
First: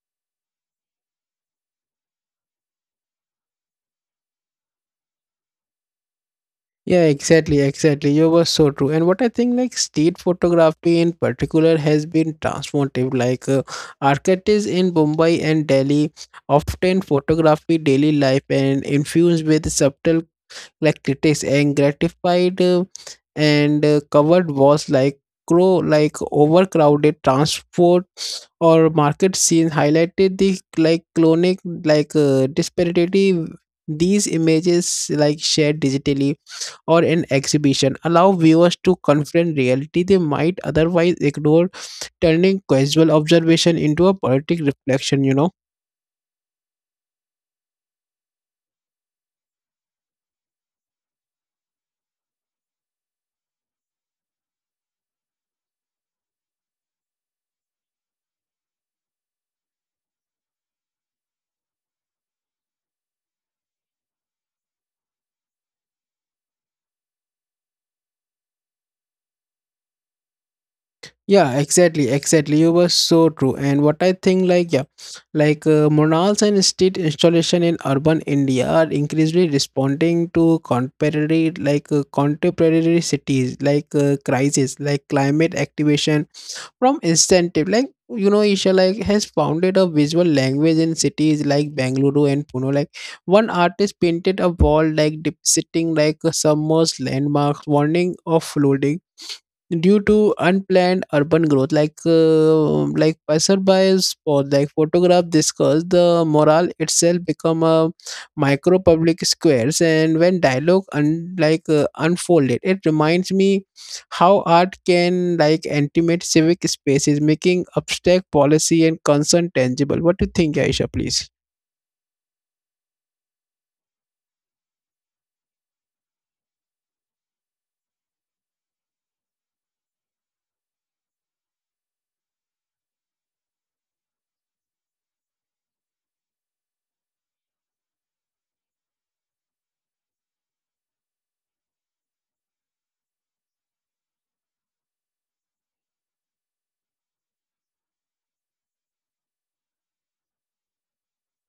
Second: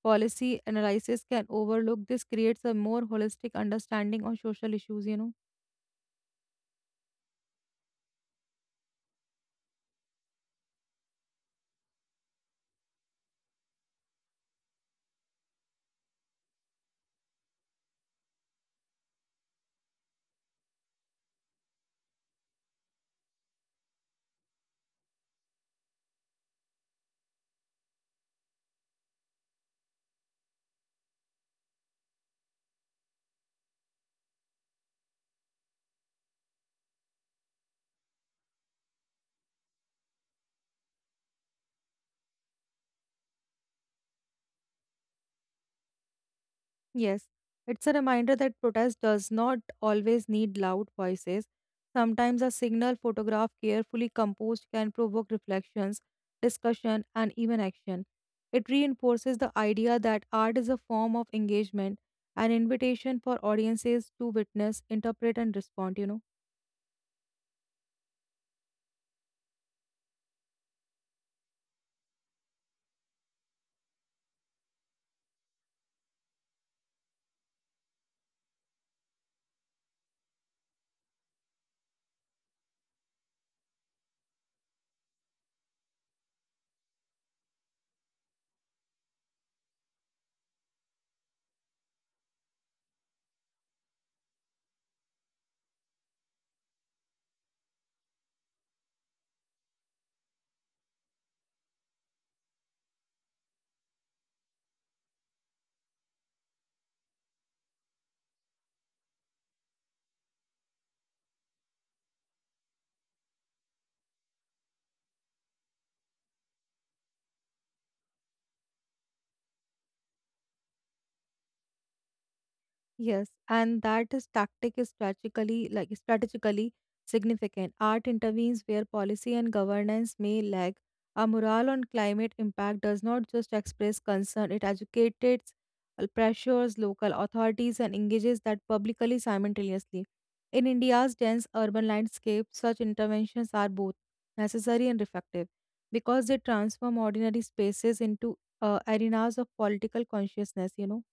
A: policy analysis can overlook. This creates a more holistic understanding on social issues, you know.
B: Yeah, exactly, You were so true. And what I think, like street photography in particular, has been transformative. Like architects in Mumbai and Delhi often photography daily life and infused with subtle like critics and gratified and covered walls like crow like overcrowded transport or market scenes highlighted the like clonic disparity. These images like shared digitally or an exhibition allow viewers to confront reality they might otherwise ignore, turning casual observation into a poetic reflection, you know.
A: Yes, it's a reminder that protest does not always need loud voices. Sometimes a signal photograph carefully composed can provoke reflections, discussion, and even action. It reinforces the idea that art is a form of engagement, an invitation for audiences to witness, interpret, and respond, you know.
B: Yeah, exactly, You were so true. And what I think, like, yeah, murals and street installation in urban India are increasingly responding to contemporary, contemporary cities, crisis, like climate activation, from incentive like you know isha like has founded a visual language in cities like Bangalore and pune like one artist painted a wall like depicting like a submerged landmark warning of flooding due to unplanned urban growth like passerby's spot like photograph discussed the morale itself become a micro public squares. And when dialogue unfolded, it reminds me how art can like intimate civic spaces, making abstract policy and concern tangible. What do you think, Aisha, please?
A: Yes, and that is tactic is strategically significant. Art intervenes where policy and governance may lag. A mural on climate impact does not just express concern, it educates, pressures local authorities, and engages that publicly simultaneously. In India's dense urban landscape, such interventions are both necessary and effective because they transform ordinary spaces into arenas of political consciousness, you know.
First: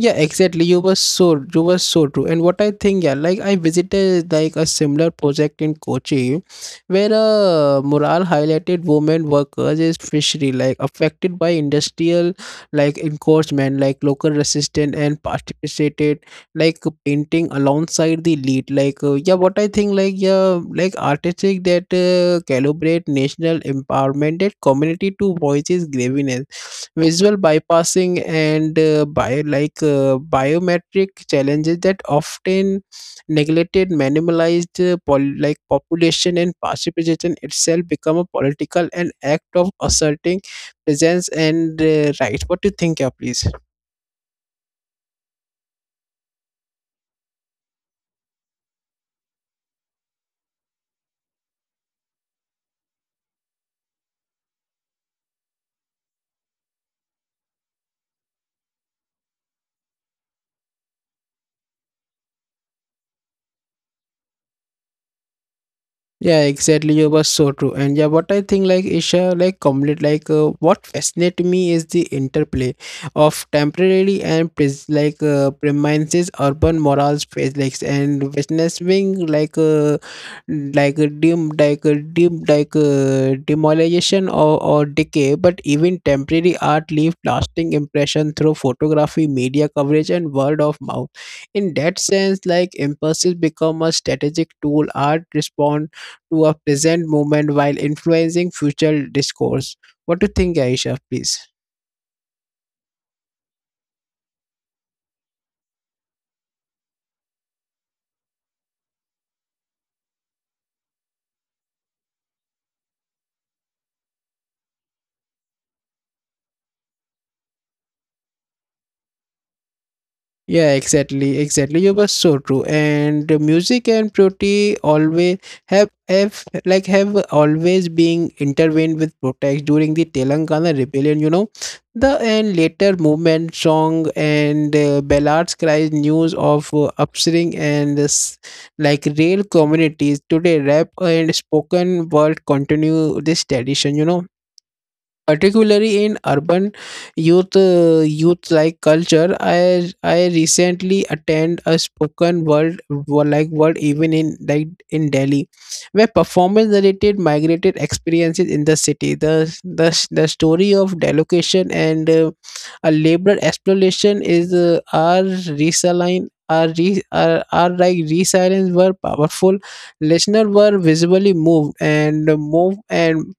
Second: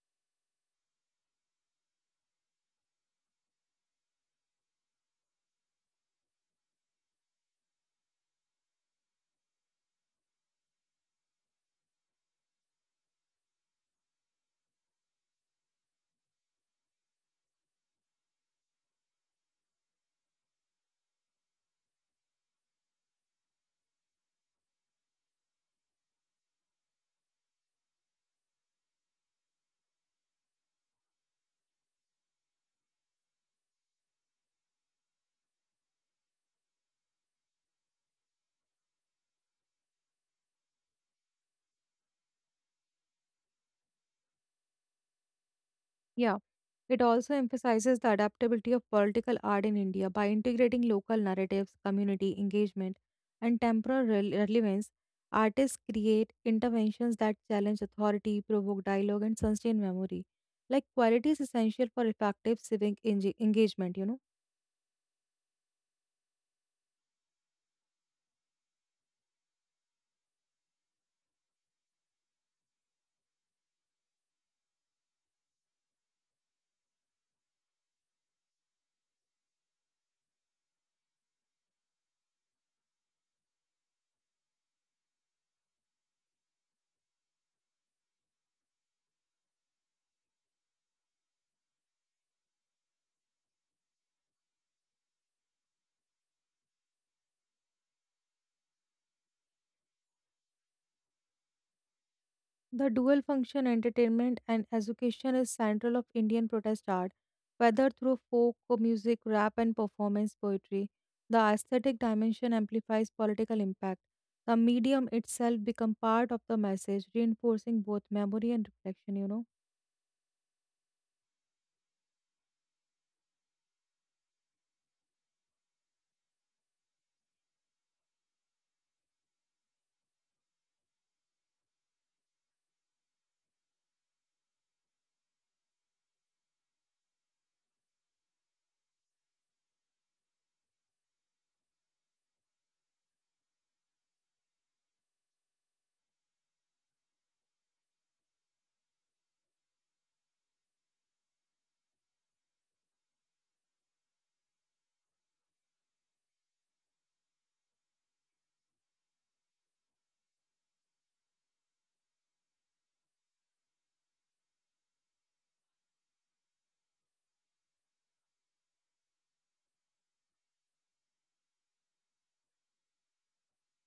B: Yeah, exactly. You were so true. And what I think, yeah, like I visited like a similar project in Kochi, where a mural highlighted women workers is fishery, like affected by industrial like encroachment, like local resistance and participated like painting alongside the lead. Like yeah, what I think, like yeah, like artistic that calibrate national empowerment that community to voices graviness visual bypassing and bio, like biometric challenges that often neglected minimalized population. And participation itself become a political and act of asserting presence and right. What do you think? Yeah, please.
A: Yeah. It also emphasizes the adaptability of political art in India by integrating local narratives, community engagement, and temporal relevance. Artists create interventions that challenge authority, provoke dialogue, and sustain memory, like qualities essential for effective civic engagement, you know.
B: Yeah, exactly. You were so true. And yeah, what I think, like Isha, like complete, like what fascinates me is the interplay of temporary and pres- like premises, urban morals, phase like and witnessing like a dim, like a dim, like demolition or decay. But even temporary art leave lasting impression through photography, media coverage, and word of mouth. In that sense, like impulses become a strategic tool. Art respond to a present moment while influencing future discourse. What do you think, Aisha, please?
A: The dual function entertainment and education is central of Indian protest art, whether through folk music, rap, and performance poetry. The aesthetic dimension amplifies political impact. The medium itself becomes part of the message, reinforcing both memory and reflection, you know.
B: Yeah, exactly, exactly. You were so true. And the music and beauty always have like have always been intervened with protest during the Telangana rebellion. You know, the and later movement song and ballads cries news of upswing and this, like real communities today. Rap and spoken word continue this tradition. You know, particularly in urban youth like culture. I recently attend a spoken word even in delhi where performance related migrated experiences in the city, the story of delocation and a labor exploration is are resaline are, re, are like resilience were powerful. Listeners were visibly moved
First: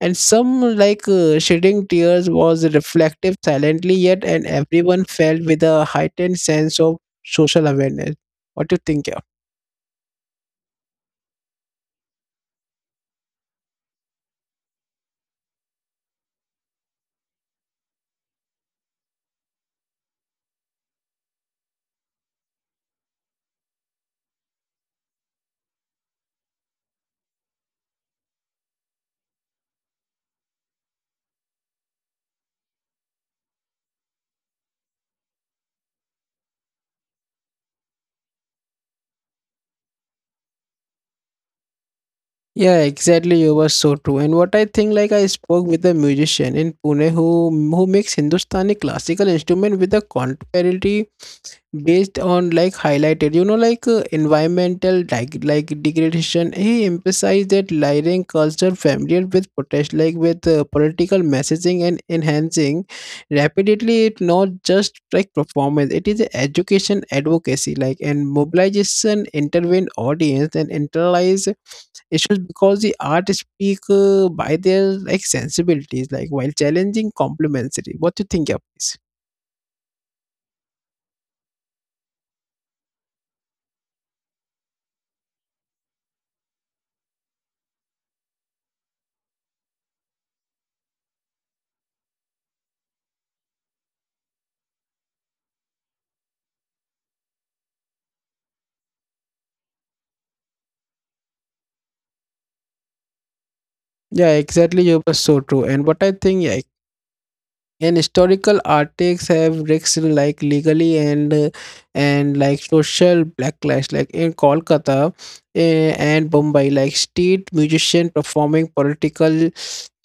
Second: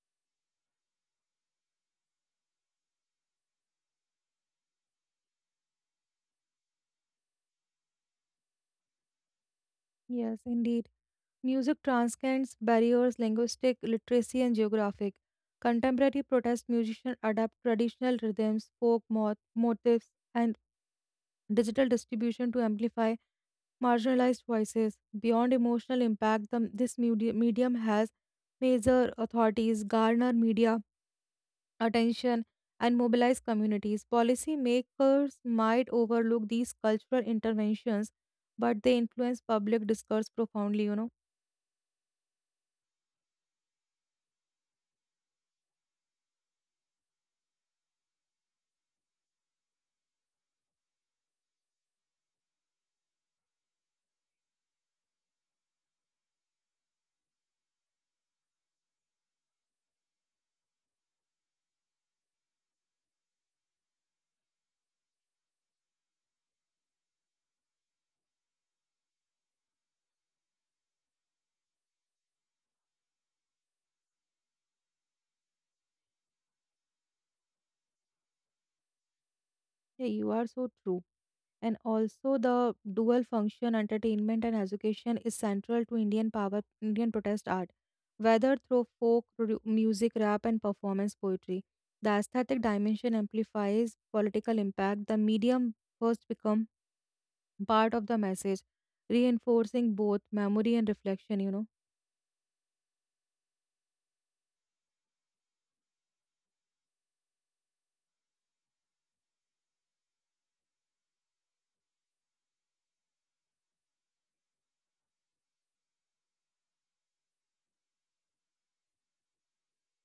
B: and some shedding tears was reflective silently, yet and everyone felt with a heightened sense of social awareness. What do you think? Yeah.
A: Yes, indeed. Music transcends barriers, linguistic, literacy, and geographic. Contemporary protest musicians adapt traditional rhythms, folk motifs, and digital distribution to amplify marginalized voices. Beyond emotional impact, this medium has major authorities garner media attention and mobilize communities. Policymakers might overlook these cultural interventions, but they influence public discourse profoundly.
B: Yeah, exactly, you were so true. And what I think, like I spoke with a musician in pune who makes hindustani classical instrument with a contrariety based on like highlighted, you know, environmental like degradation. He emphasized that lyrian culture familiar with protest like with political messaging and enhancing rapidly. It not just like performance, it is a education advocacy like and mobilization intervene audience and internalize. It shows because the art speak by their like sensibilities, like while challenging complementary. What do you think of this?
A: Yeah, you are so true. And also the dual function entertainment and education is central to Indian protest art. Whether through folk music, rap and performance poetry, the aesthetic dimension amplifies political impact. The medium first become part of the message, reinforcing both memory and reflection.
B: Yeah, exactly. You were so true. And what I think, yeah, and historical artics have risks in, like legally and like social backlash like in kolkata, and mumbai, like street musician performing political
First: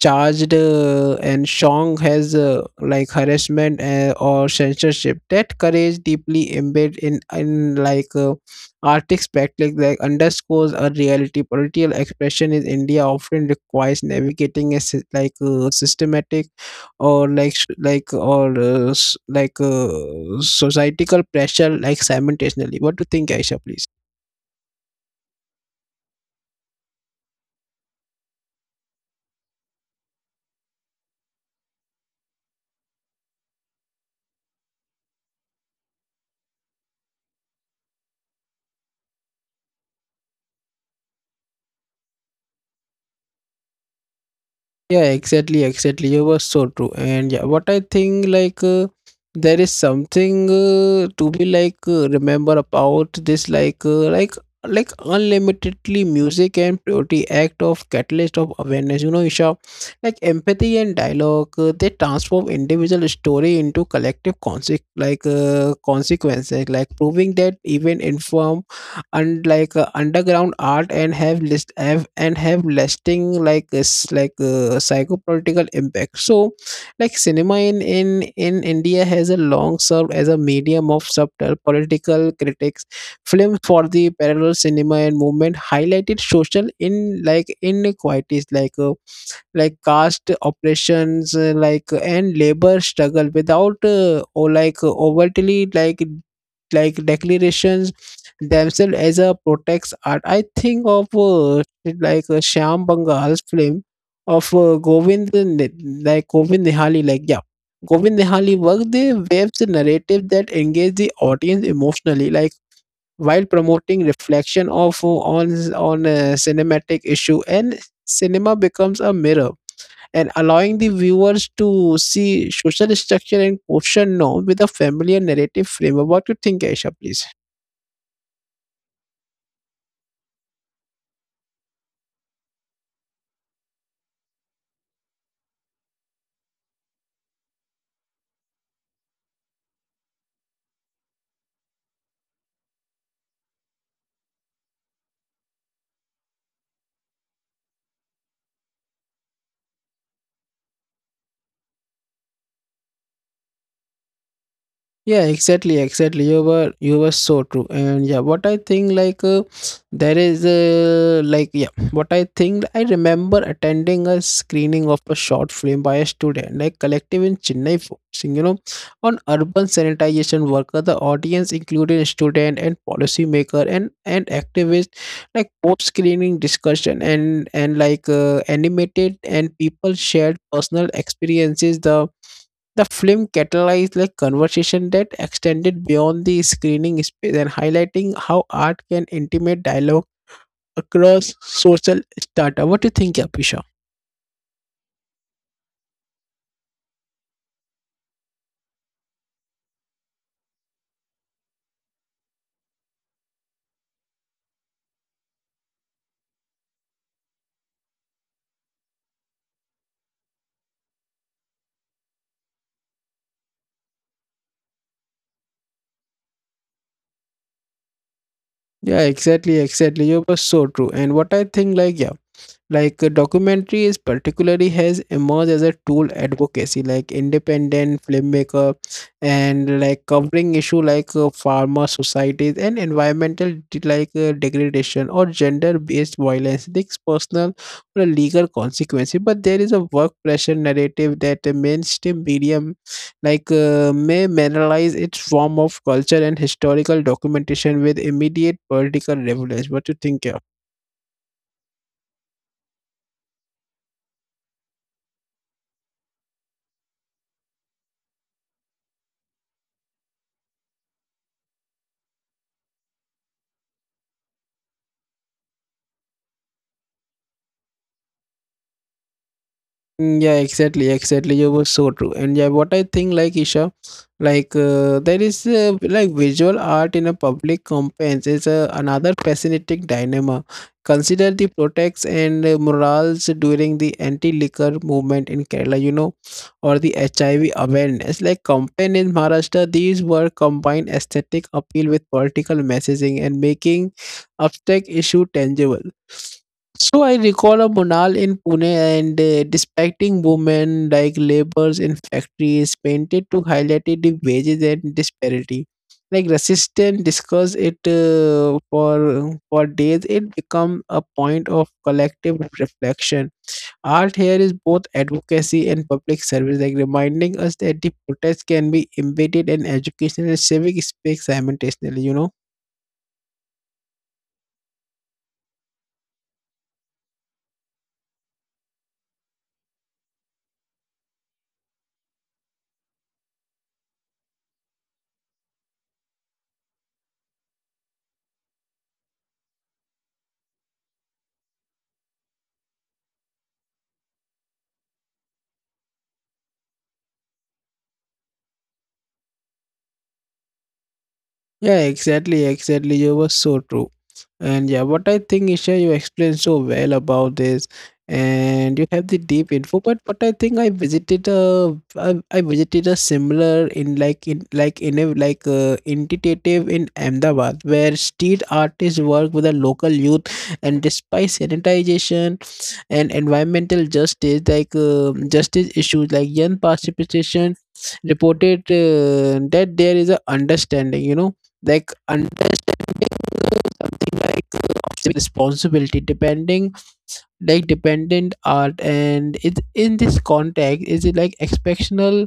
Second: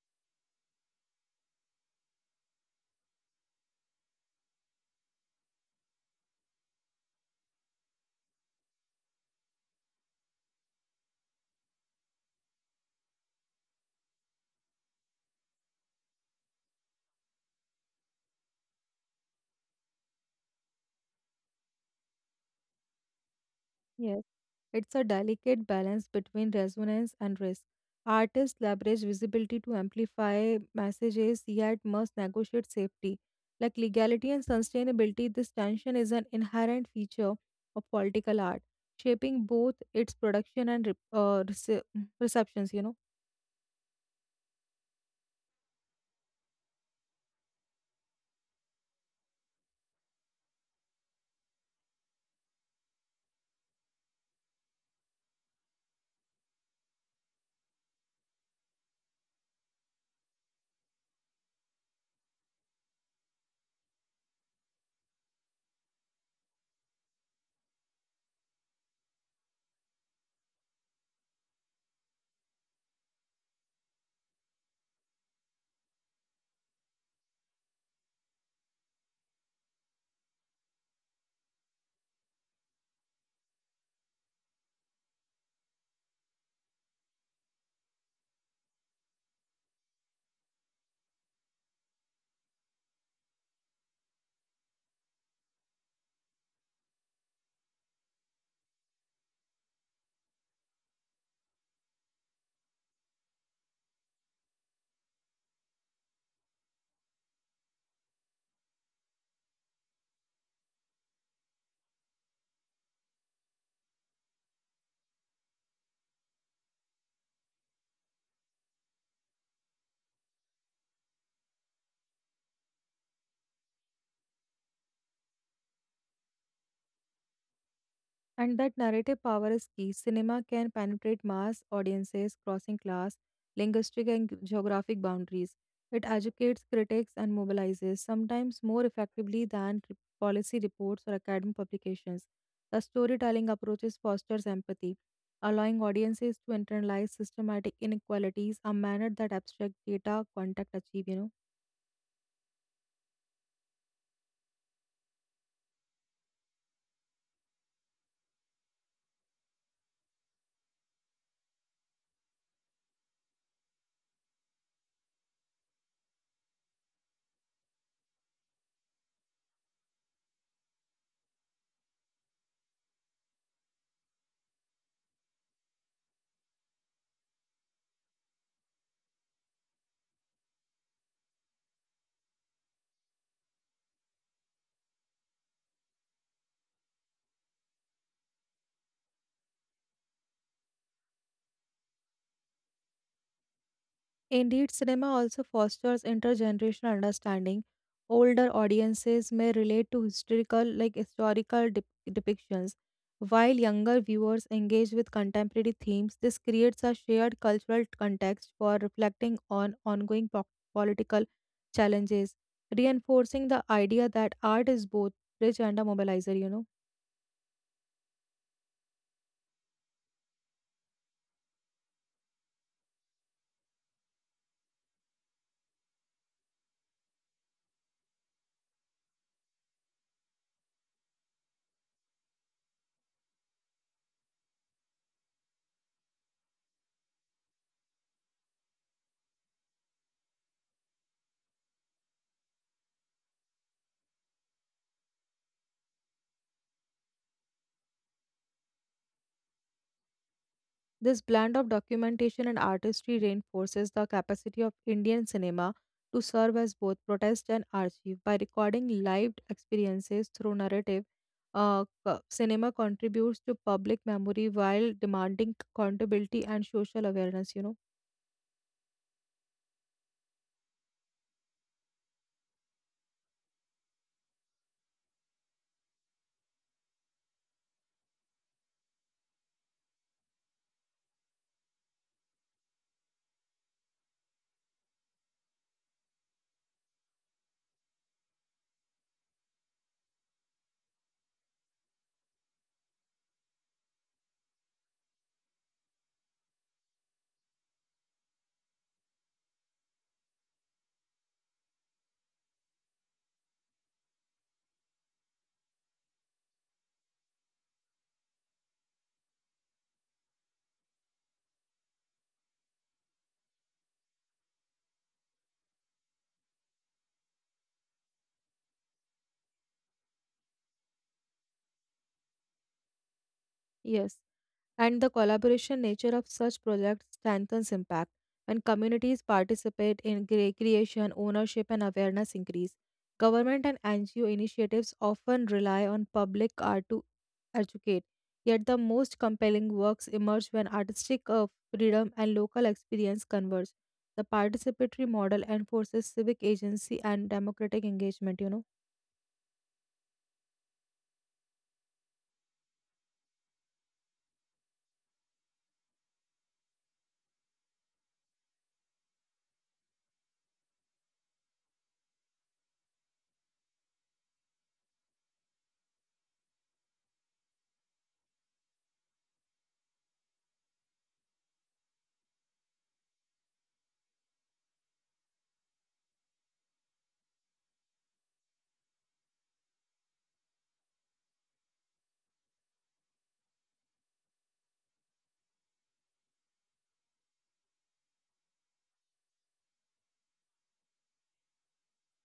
B: charged and song has like harassment or censorship that courage deeply embedded in artistic spectacle like underscores a reality political expression in india often requires navigating a systematic or societal pressure like simultaneously. What do you think, Aisha, please?
A: Yes. It's a delicate balance between resonance and risk. Artists leverage visibility to amplify messages, yet must negotiate safety. Like legality and sustainability, this tension is an inherent feature of political art, shaping both its production and receptions,
B: Yeah, exactly, exactly. You were so true. And yeah, what I think there is something to be like remember about this unlimitedly music and purity act of catalyst of awareness. You know, Isha, like empathy and dialogue, they transform individual story into collective consequences, like proving that even inform and underground art and have list have and have lasting psychopolitical impact. So like cinema in india has a long served as a medium of subtle political critics. Films for the parallel cinema and movement highlighted social in like inequalities like caste operations, like and labor struggle without or like overtly declarations themselves as a protest art. I think of shyam bangal's film of govind nihali, govind nihali work. They waves a narrative that engage the audience emotionally like while promoting reflection of on a cinematic issue, and cinema becomes a mirror and allowing the viewers to see social structure and question norms with a familiar narrative frame. About you think, Aisha, please?
A: And that narrative power is key. Cinema can penetrate mass audiences, crossing class, linguistic, and geographic boundaries. It educates critics and mobilizes, sometimes more effectively than policy reports or academic publications. The storytelling approaches fosters empathy, allowing audiences to internalize systematic inequalities, a manner that abstract data contact achieve,
B: Yeah, exactly, exactly. You were so true. And yeah, what I think there is like yeah what I think I remember attending a screening of a short film by a student like collective in chennai, focusing, you know, on urban sanitization worker. The audience included student and policymaker and activist. Like post screening discussion and like animated and people shared personal experiences. The film catalyzed like conversation that extended beyond the screening space and highlighting how art can intimate dialogue across social strata. What do you think, Apisha?
A: Indeed, cinema also fosters intergenerational understanding. Older audiences may relate to historical depictions, while younger viewers engage with contemporary themes. This creates a shared cultural context for reflecting on ongoing political challenges, reinforcing the idea that art is both rich and a mobilizer.
B: Yeah, exactly, exactly. You were so true. And what I think, like, yeah, documentaries particularly has emerged as a tool advocacy, like independent filmmaker and like covering issue farmer societies and environmental degradation or gender based violence. These personal or legal consequences, but there is a work pressure narrative that the mainstream medium may mineralize its form of culture and historical documentation with immediate political relevance. What do you think? Yeah?
A: This blend of documentation and artistry reinforces the capacity of Indian cinema to serve as both protest and archive. By recording lived experiences through narrative, cinema contributes to public memory while demanding accountability and social awareness,
B: Mm, yeah, exactly, exactly. You were so true. And yeah, what I think, like Isha, there is visual art in a public campaigns is another fascinating dilemma. Consider the protests and morals during the anti-liquor movement in Kerala, you know, or the HIV awareness. Like campaign in Maharashtra, these were combined aesthetic appeal with political messaging and making abstract issue tangible. So I recall a Munal in Pune and despecting women like laborers in factories painted to highlight the wages and disparity. Like resistance discussed it for days. It become a point of collective reflection. Art here is both advocacy and public service, like reminding us that the protest can be embedded in educational and civic space simultaneously. You know.
A: Yes, and the collaboration nature of such projects strengthens impact. When communities participate in creation, ownership, and awareness increase. Government and NGO initiatives often rely on public art to educate, yet the most compelling works emerge when artistic freedom and local experience converge. The participatory model enforces civic agency and democratic engagement,
B: Yeah, exactly, exactly. You were so true. And yeah, what I think, Isha, you explained so well about this, and you have the deep info. But I think I visited I visited a similar in like in like in a like entitative in Ahmedabad, where street artists work with the local youth, and despite sanitization and environmental justice justice issues, like young participation reported that there is a understanding, you know, like understand something of civic responsibility depending like dependent art, and it in this context is it like exceptional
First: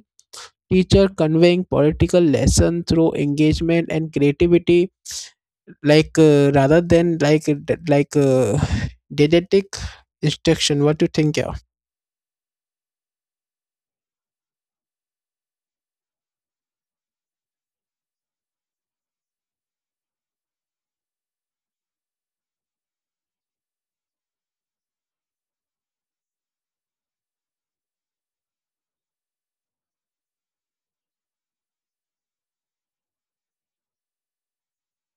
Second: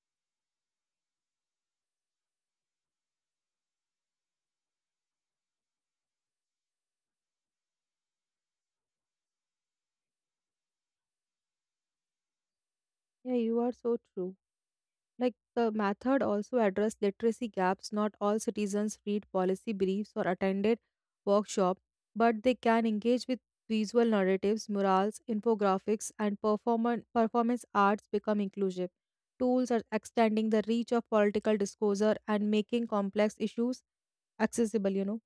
B: teacher conveying political lesson through engagement and creativity rather than didactic instruction. What do you think? Yeah.
A: Yeah, you are so true. Like the method also addressed literacy gaps. Not all citizens read policy briefs or attended workshops, but they can engage with visual narratives, murals, infographics, and performance arts become inclusive. Tools are extending the reach of political discourse and making complex issues accessible,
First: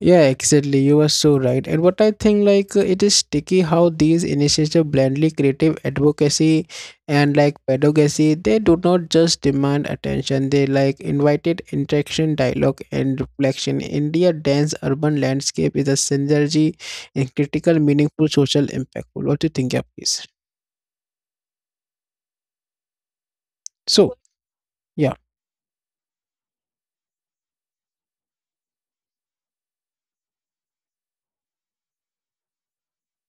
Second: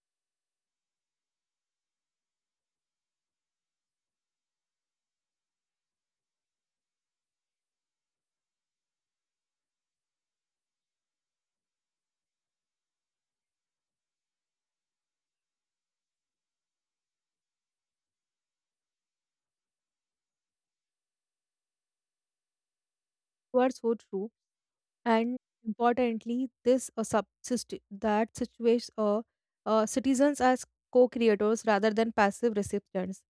B: Yeah, exactly. You are so right. And what I think, like, it is sticky how these initiatives blindly creative advocacy and like pedagogy. They do not just demand attention. They like invited interaction, dialogue, and reflection. India dense urban landscape is a synergy and critical, meaningful social impactful. What do you think, yeah, please?
A: Words so
B: So,
A: true.
B: yeah.
A: And importantly, this that situates citizens as co-creators rather than passive recipients.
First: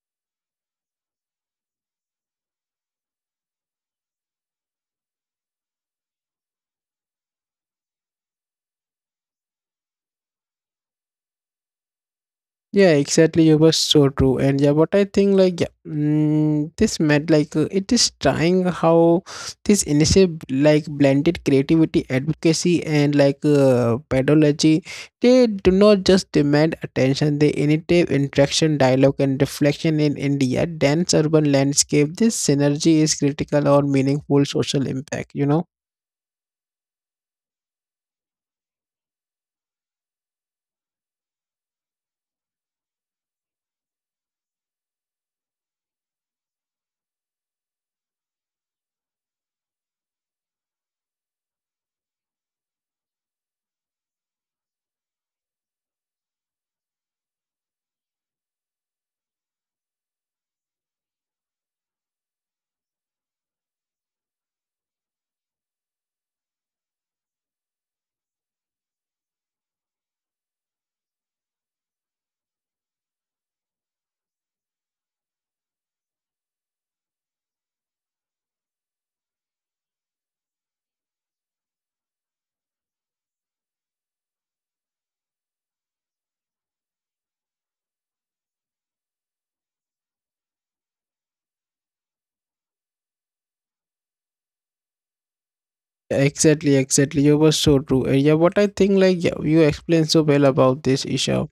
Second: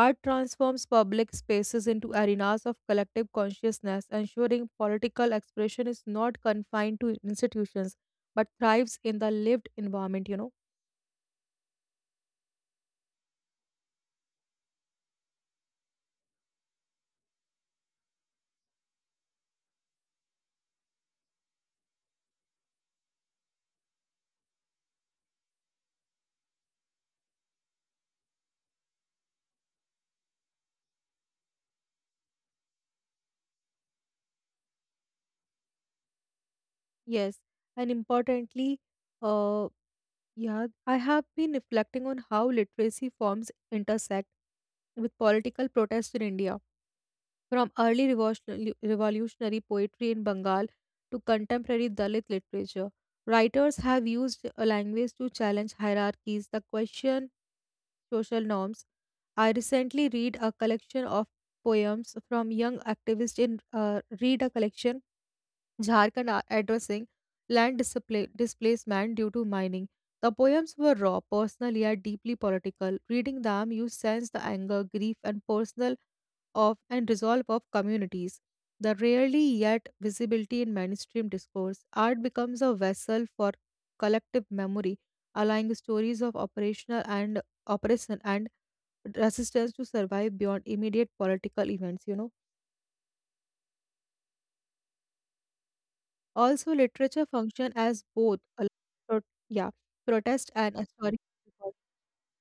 A: Art transforms public spaces into arenas of collective consciousness, ensuring political expression is not confined to institutions but thrives in the lived environment,
B: Yeah, exactly. You were so true, and yeah, what I think like yeah, mm, this meant it is trying how this initiative like blended creativity, advocacy, and pedagogy. They do not just demand attention; they initiate interaction, dialogue, and reflection in India dense urban landscape. This synergy is critical or meaningful social impact. You know.
A: yes, and importantly, uh, yeah, I have been reflecting on how literacy forms intersect with political protest in India. From early revolutionary poetry in Bengal to contemporary Dalit literature, writers have used a language to challenge hierarchies, the question social norms. I recently read a collection of poems from young activists in read a collection, Jharkhand are addressing displacement due to mining. The poems were raw, personal yet deeply political. Reading them, you sense the anger, grief, and personal of and resolve of communities. The rarely yet visibility in mainstream discourse, art becomes a vessel for collective memory, allowing stories of operational and oppression and resistance to survive beyond immediate political events. Also, literature
B: Exactly,
A: function as
B: exactly. You were
A: both
B: so
A: a
B: true. And yeah,
A: pro-
B: what I
A: yeah
B: think like yeah, you
A: protest and a
B: explained so
A: historical.
B: well about this issue.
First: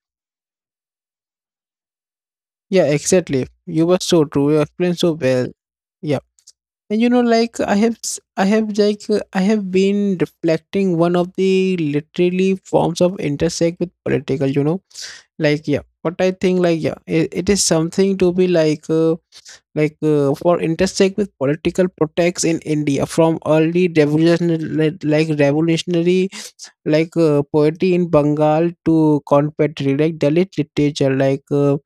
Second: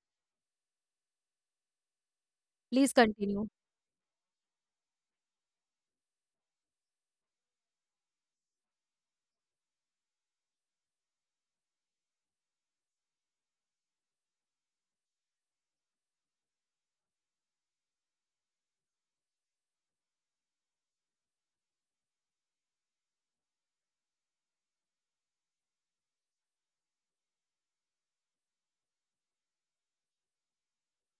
B: Yeah,
A: Please continue.
B: exactly. You were so true. You explained so well. Yeah, and you know, like I have, s- I have, like I have been reflecting one of the literally forms of intersect with political. You know, like yeah, what I think, like yeah, it is something to be like, for intersect with political protects in India from early revolutionary, like revolutionary poetry in Bengal to contemporary like Dalit literature,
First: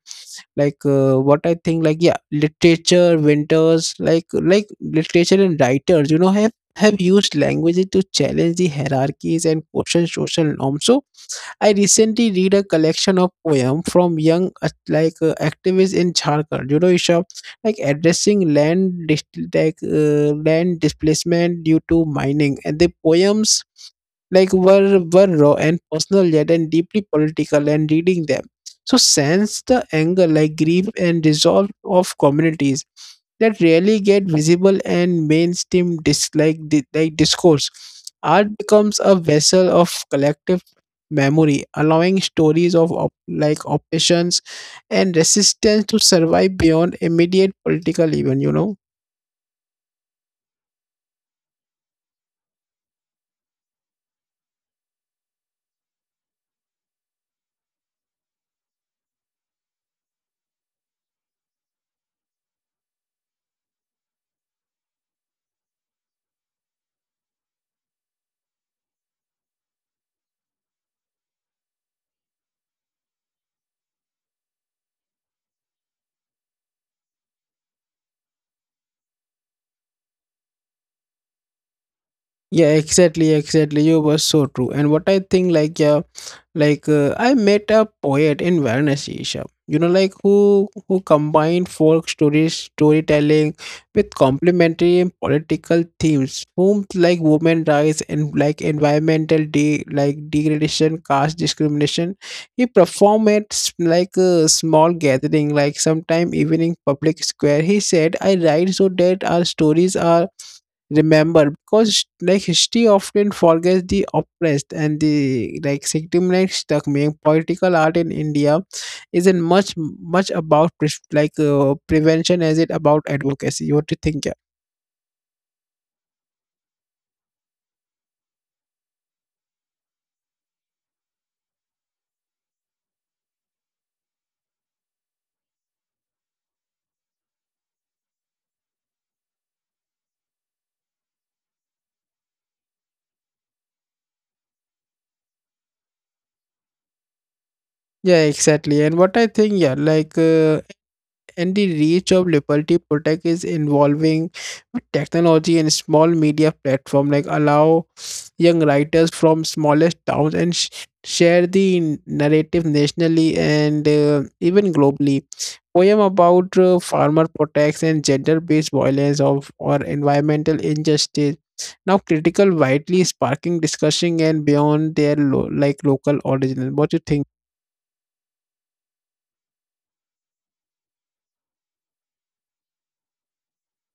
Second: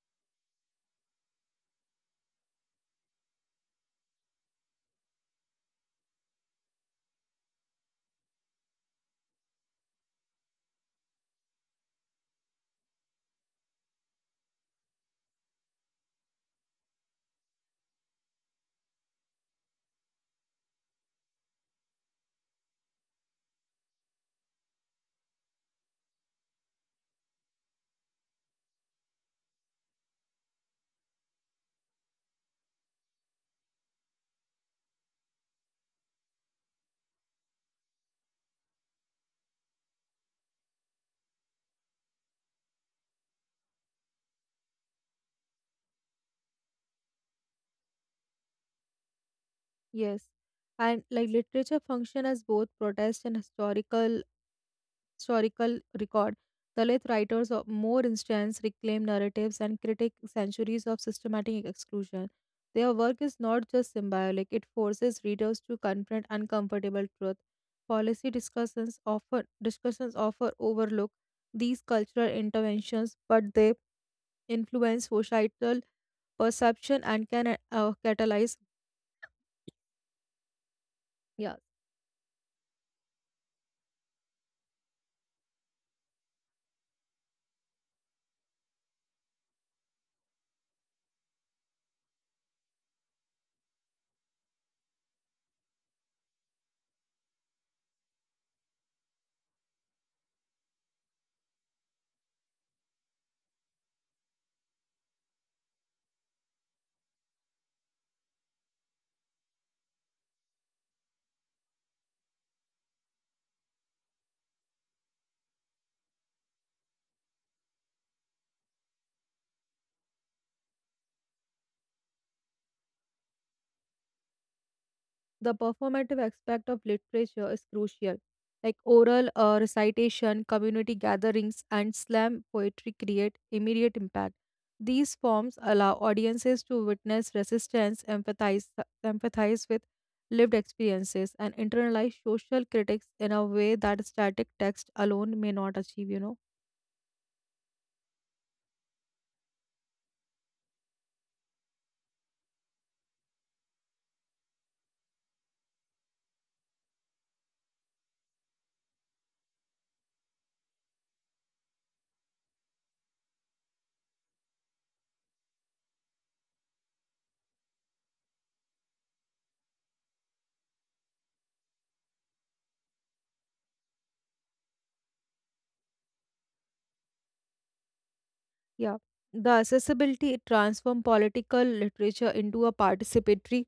B: like what I think, like yeah, literature, winters, like literature and writers, you know, have used languages to challenge the hierarchies and question social norms. So I recently read a collection of poem from young activists in Jharkhand. You know, Isha, like addressing land displacement due to mining, and the poems were raw and personal, yet and deeply political, and reading them so sense the anger, like grief and resolve of communities that rarely get visible and mainstream dislike di- like discourse. Art becomes a vessel of collective memory, allowing stories of oppressions and resistance to survive beyond immediate political event. You know.
A: Yes, and like literature function as both protest and historical record. Dalit writers of more instance reclaim narratives and critique centuries of systematic exclusion. Their work is not just symbolic, it forces readers to confront uncomfortable truth. Policy discussions often overlook these cultural interventions, but they influence societal perception and can catalyze. Yeah,
B: Yeah, exactly, exactly. You were so true. And what I think, like, yeah, I met a poet in Varanasi, Isha. You know, like who combined folk stories, storytelling with complementary and political themes, whom like women rights and like environmental de like degradation, caste discrimination. He performed at a small gathering, like sometime even in public square. He said, "I write so that our stories are." Remember because like history often forgets the oppressed and the like victimized. The main political art in india isn't much about prevention as it about advocacy. What do you think? Yeah.
A: the performative aspect of literature is crucial. Like oral recitation, community gatherings, and slam poetry create immediate impact. These forms allow audiences to witness resistance, empathize with lived experiences, and internalize social critics in a way that static text alone may not achieve,
B: Yeah, exactly. And what I think, yeah, and the reach of Liberty Protect is involving with technology and small media platform like allow young writers from smallest towns and share the narrative nationally and even globally. Poem about farmer protects and gender-based violence of or environmental injustice now critical widely sparking discussion and beyond their local original. What you think?
A: Yeah. The accessibility transform political literature into a participatory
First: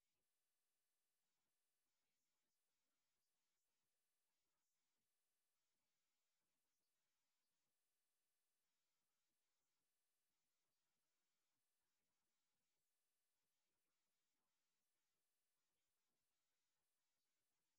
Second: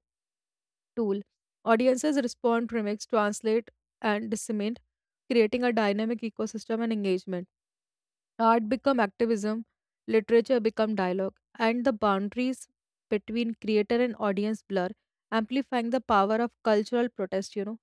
A: tool, audiences respond to remix, translate, and disseminate, creating a dynamic ecosystem and engagement. Art become activism, literature become dialogue, and the boundaries between creator and audience blur, amplifying the power of cultural protest,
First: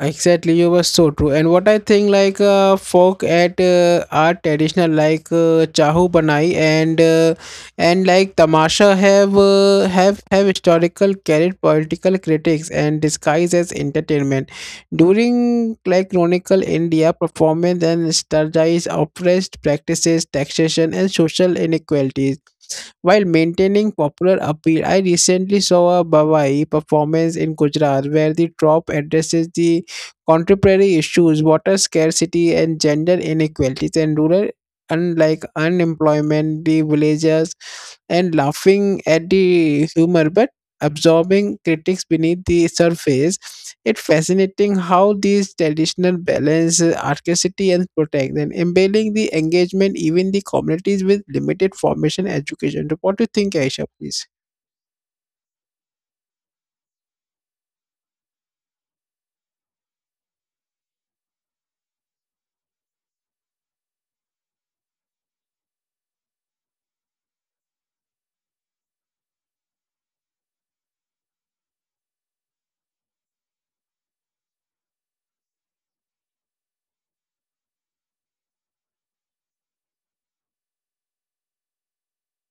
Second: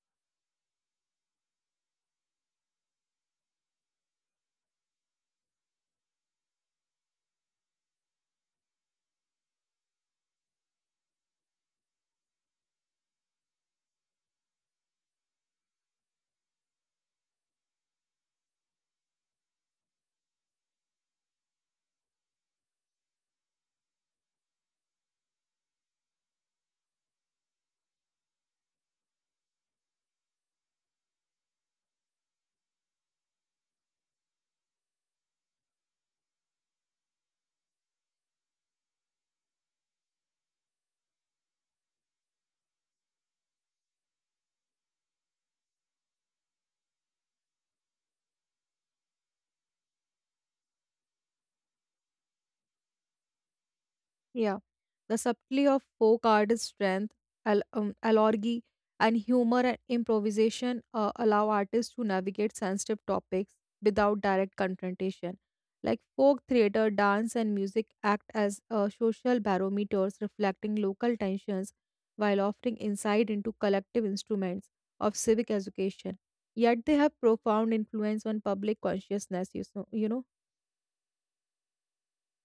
B: Exactly, you were so true. And what I think, folk at are traditional, Chahu Banai and like Tamasha have historical carried political critics and disguised as entertainment. During like chronicle India, performance and strategize oppressed practices, taxation, and social inequalities. While maintaining popular appeal, I recently saw a Bawai performance in Gujarat where the troupe addresses the contemporary issues, water scarcity and gender inequalities and rural unlike unemployment, the villagers and laughing at the humor. But absorbing critics beneath the surface. It's fascinating how these traditional balance archivity and protect and embedding the engagement even the communities with limited formation education. So what do you think, Aisha, please?
A: Yeah. The subtlety of folk artist strength, allegory, and humor and improvisation allow artists to navigate sensitive topics without direct confrontation. Like folk theater, dance, and music act as social barometers reflecting local tensions while offering insight into collective instruments of civic education. Yet they have profound influence on public consciousness, you know?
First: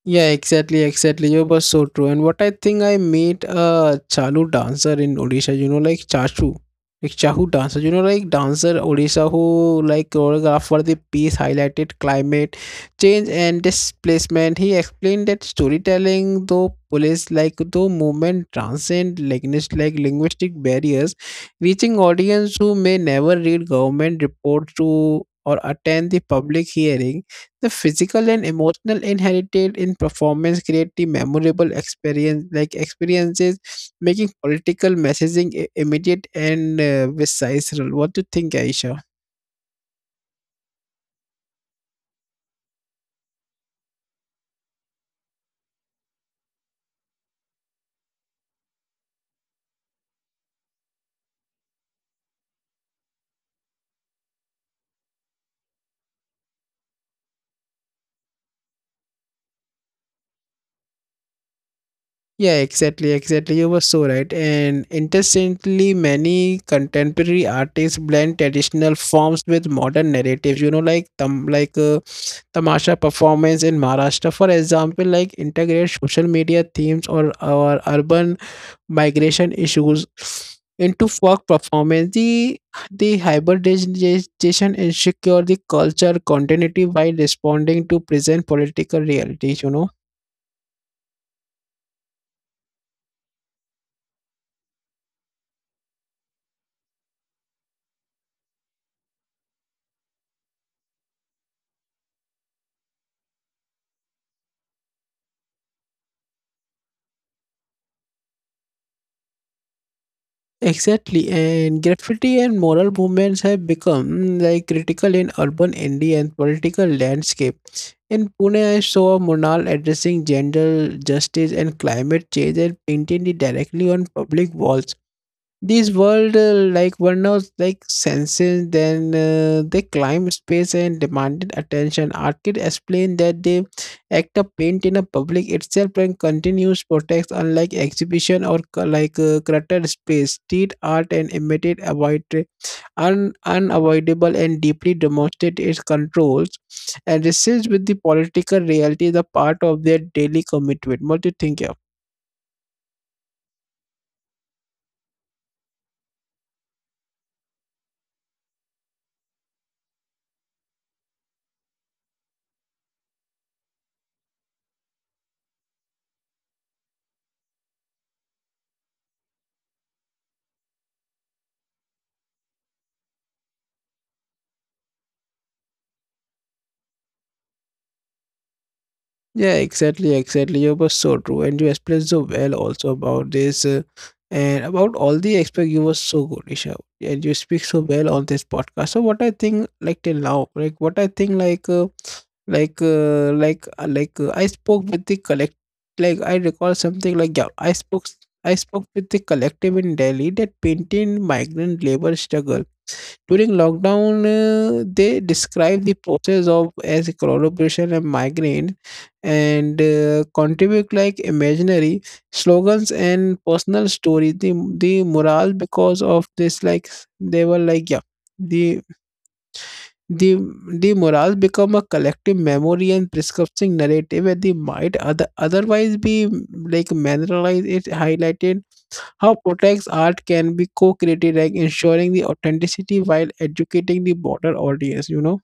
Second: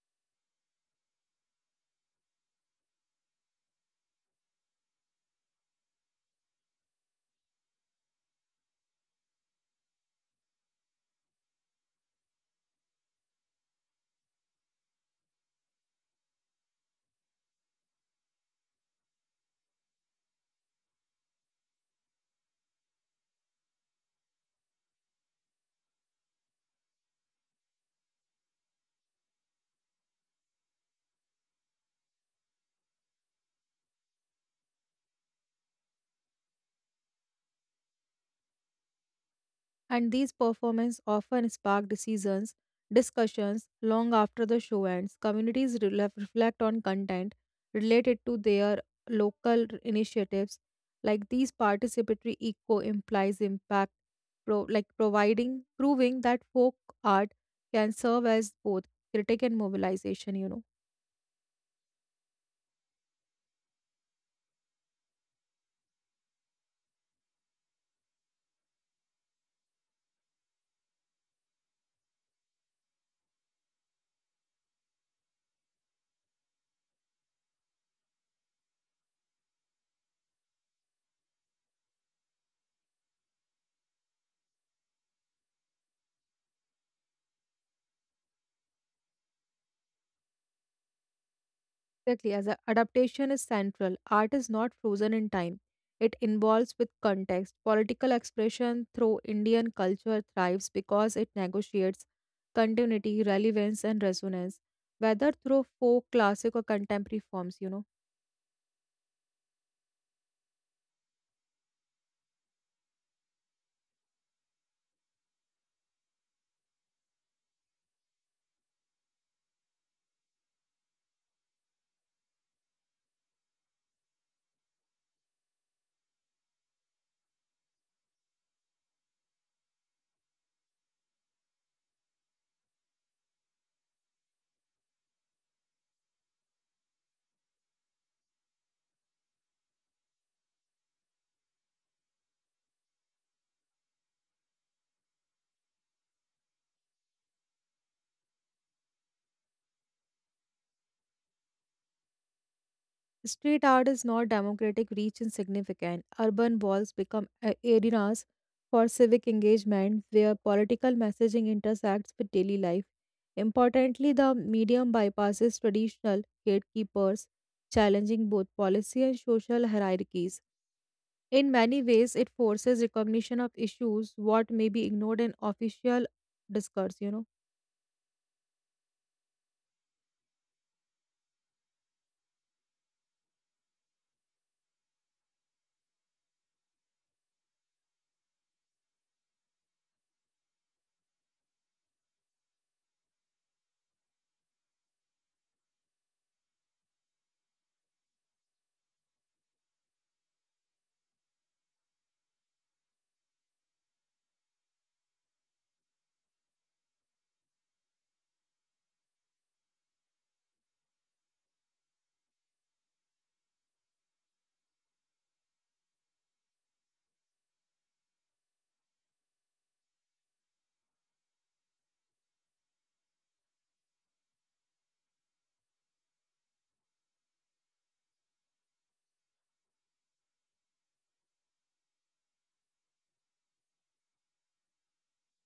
B: Yeah, exactly, exactly. You were so true. And what I think I met a Chalu dancer in Odisha, you know, like Chachu. Like Chahu dancer, you know, like dancer Odisha who like choreographed for the piece highlighted climate change and displacement. He explained that storytelling though police like though movement transcend language like linguistic barriers, reaching audience who may never read government reports to or attend the public hearing the physical and emotional inherited in performance create the memorable experiences, making political messaging immediate and visceral. What do you think, Aisha?
A: And these performances often spark discussions long after the show ends. Communities reflect on content related to their local initiatives. Like these participatory eco implies impact, proving that folk art can serve as both critic and mobilization,
B: Yeah, exactly, exactly. You were so right. And interestingly, many contemporary artists blend traditional forms with modern narratives. You know, like tamasha performance in Maharashtra, for example, like integrate social media themes or urban migration issues into work performance. The hybridization ensure the culture continuity while responding to present political realities, you know.
A: Exactly, as adaptation is central, art is not frozen in time. It involves with context. Political expression through Indian culture thrives because it negotiates continuity, relevance, and resonance, whether through folk, classic, or contemporary forms,
B: Exactly, and graffiti and moral movements have become like critical in urban Indian political landscape. In Pune, I saw Monal addressing gender justice and climate change and painting it directly on public walls. This world like Warner's like senses then they climbed space and demanded attention. Arcade explained that the act of paint in a public itself and continuous protest unlike exhibition or cluttered space. Street art and immediate avoid unavoidable and deeply demonstrate its controls and resists with the political reality the part of their daily commitment. What do you think? Yeah?
A: Street art is not democratic reach insignificant. Urban walls become arenas for civic engagement where political messaging intersects with daily life. Importantly, the medium bypasses traditional gatekeepers, challenging both policy and social hierarchies. In many ways, it forces recognition of issues what may be ignored in official discourse,
B: Yeah, exactly, exactly. You were so true, and you explained so well also about this and about all the aspect. You were so good, Isha, and you speak so well on this podcast. So what I think, like till now, like what I think, I spoke with the collect, like I recall something like yeah, I spoke with the collective in Delhi that painted migrant labor struggle during lockdown, they describe the process of as collaboration and migraine, and contribute like imaginary slogans and personal stories. The morale because of this, like they were like yeah, the the the morale become a collective memory and prescriptive narrative, and the might other, otherwise be like mineralized. It highlighted how Protect's art can be co-created, like ensuring the authenticity while educating the broader audience, you know?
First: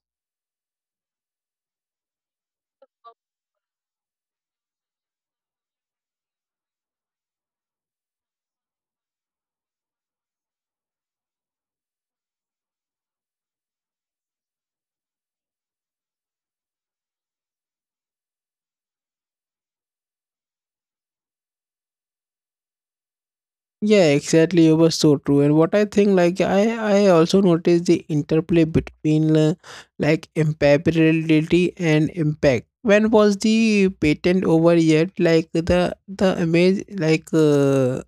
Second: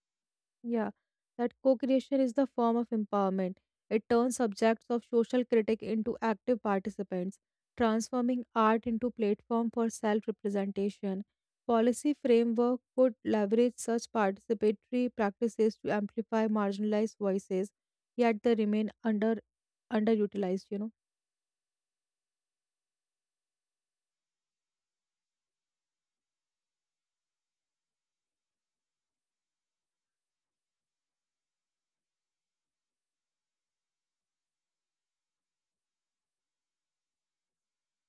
A: Yeah, that co-creation is the form of empowerment. It turns subjects of social critique into active participants, transforming art into platform for self-representation. Policy framework could leverage such participatory practices to amplify marginalized voices, yet they remain underutilized,
B: Yeah, exactly. It was so true. And what I think, I also noticed the interplay between like impeccability and impact. When was the patent over yet? Like the image,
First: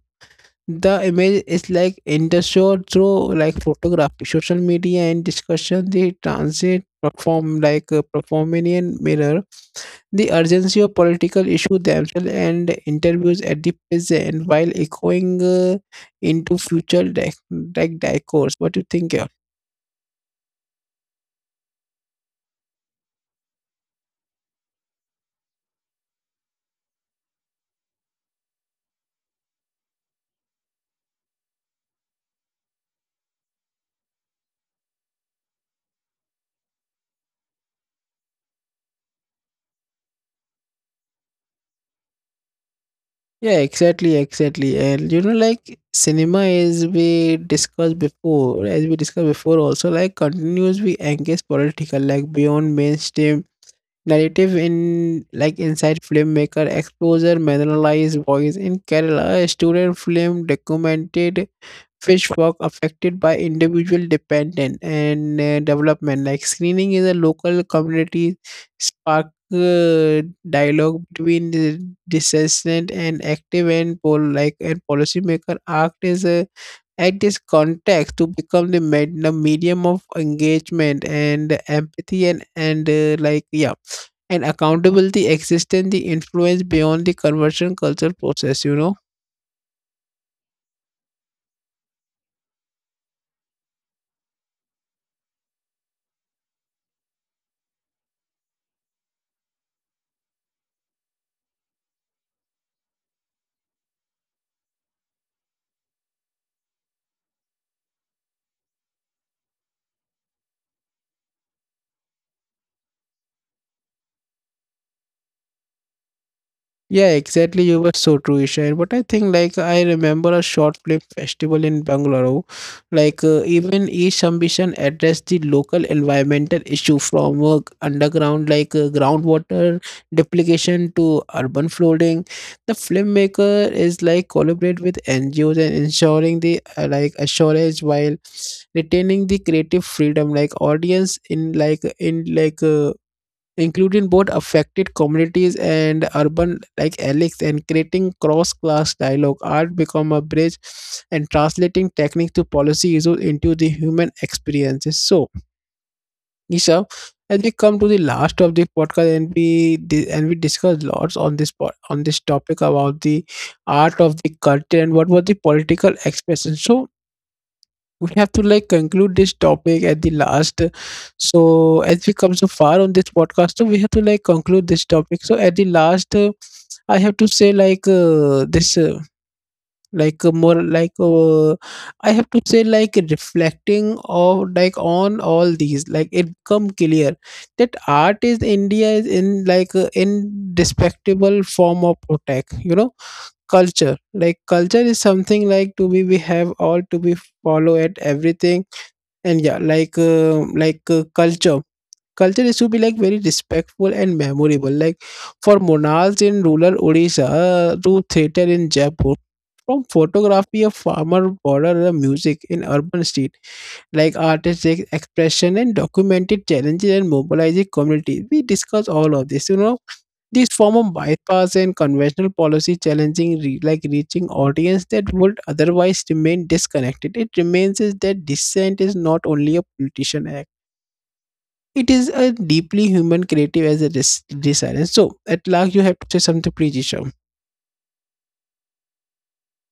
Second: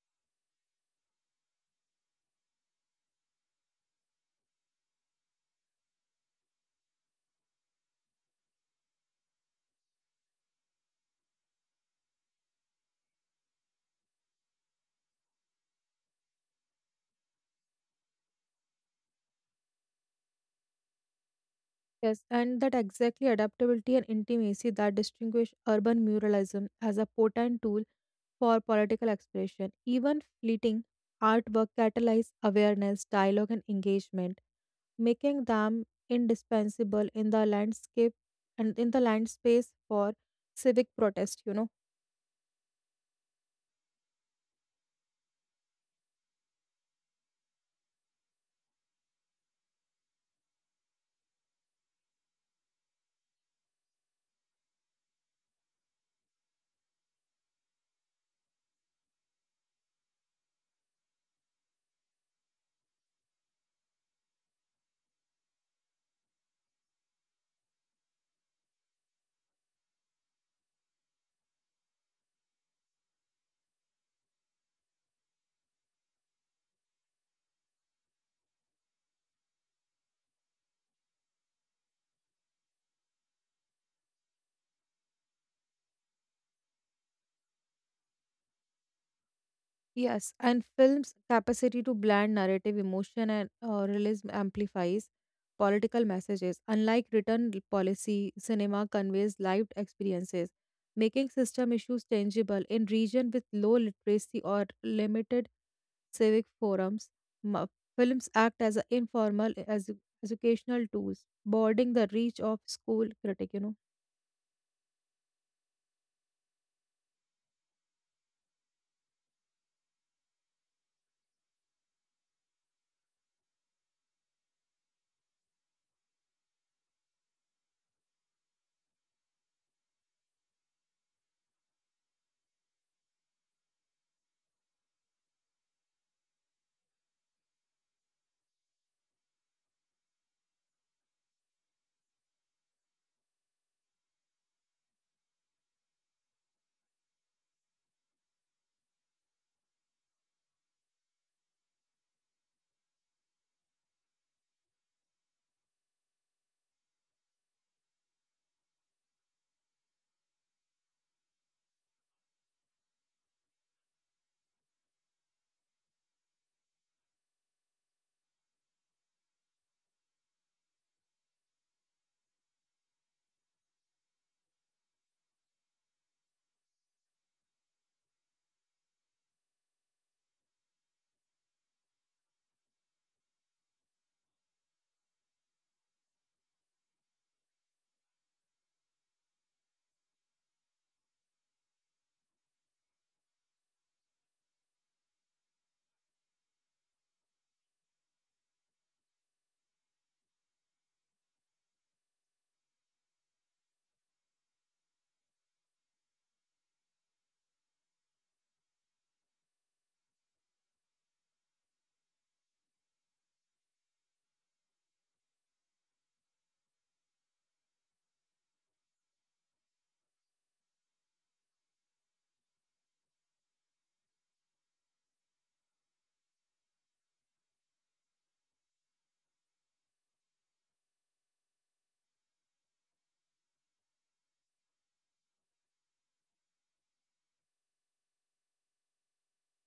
B: the image is like in the show through like photography, social media, and discussion. The transit perform like a performing mirror the urgency of political issues themselves and interviews at the present while echoing into future decades. What do you think? Yeah,
A: Yes, and that exactly adaptability and intimacy that distinguish urban muralism as a potent tool for political expression, even fleeting artwork catalyze awareness, dialogue, and engagement, making them indispensable in the landscape and in the land space for civic protest,
B: yeah, exactly, exactly. And you know, like cinema, as we discussed before, also like continues we engage political, like beyond mainstream narrative in like inside filmmaker exposure marginalized voice in Kerala, a student film documented fish work affected by individual dependent and development like screening is a local community spark uh, dialogue between the dissentient and active and and policymaker act is a at this context to become the medium of engagement and empathy and like yeah and accountability exists in the influence beyond the conversion culture process, you know.
A: Yes, and film's capacity to blend narrative emotion and realism amplifies political messages. Unlike written policy, cinema conveys lived experiences, making system issues tangible in region with low literacy or limited civic forums. Ma- Films act as a informal as educational tools, broadening the reach of school critic.
B: Yeah, exactly. You were so true, Isha. But I think, like, I remember a short film festival in Bangalore. Even each ambition addressed the local environmental issue from underground, groundwater duplication to urban flooding. The filmmaker is like collaborate with NGOs and ensuring the like assurance while retaining the creative freedom. Like audience in like including both affected communities and urban like elites and creating cross-class dialogue art become a bridge and translating techniques to policy issues into the human experiences. So Isha, as we come to the last of the podcast, and we and we discuss lots on this on this topic about the art of the culture and what were the political expressions, so we have to like conclude this topic at the last. So as we come so far on this podcast, so we have to like conclude this topic. So at the last I have to say like this like more like I have to say like reflecting or like on all these like it come clear that art is India is in in respectable form of protect, you know. Culture like culture is something like to be we have all to be follow at everything. And yeah, culture culture is to be like very respectful and memorable like for monals in rural Odisha to theater in Jaipur, from photography of farmer border music in urban street, like artistic expression and documented challenges and mobilizing communities. We discuss all of this, you know. This form of bypass and conventional policy challenging reaching audience that would otherwise remain disconnected. It remains is that dissent is not only a politician act. It is a deeply human creative as a desire. So at last you have to say something, please, Isha.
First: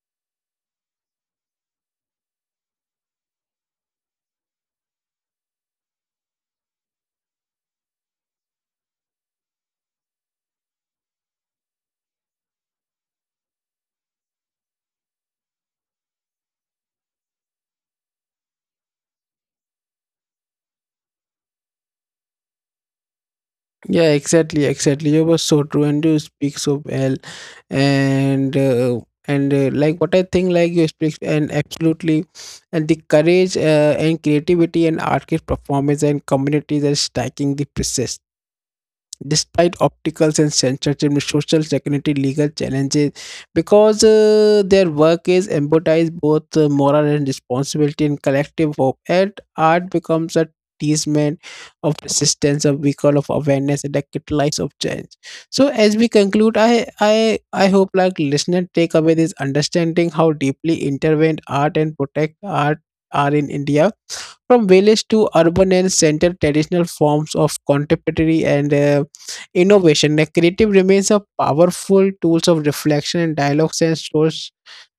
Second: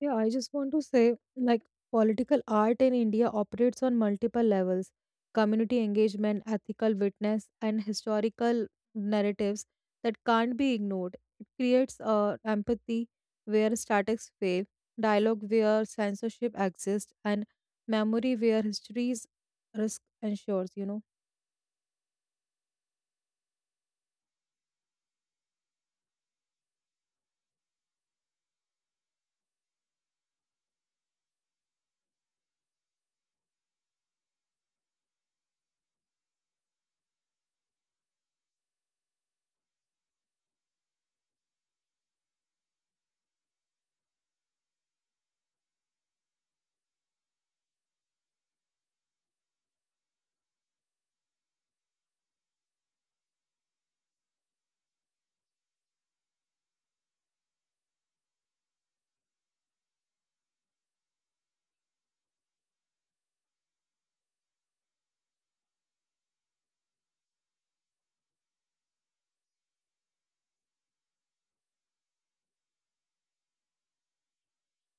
A: Yeah, I just want to say like political art in India operates on multiple levels community engagement, ethical witness, and historical narratives that can't be ignored. It creates empathy where statics fail, dialogue where censorship exists, and memory where history's risk ensures,
B: Yeah, exactly, exactly. You were so true, and you speak so well, and uh, and like what I think, like you speak and absolutely, and the courage and creativity and artist performance and communities are stacking the process despite obstacles and censorship, social security legal challenges, because their work is embodies both moral and responsibility in collective hope. And art becomes a testament of resistance, a vehicle of awareness, and a catalyst of change. So as we conclude, I hope like listener take away this understanding how deeply intervened art and protect art are in India, from village to urban and center traditional forms of contemporary and innovation, the creative remains a powerful tools of reflection and dialogues and source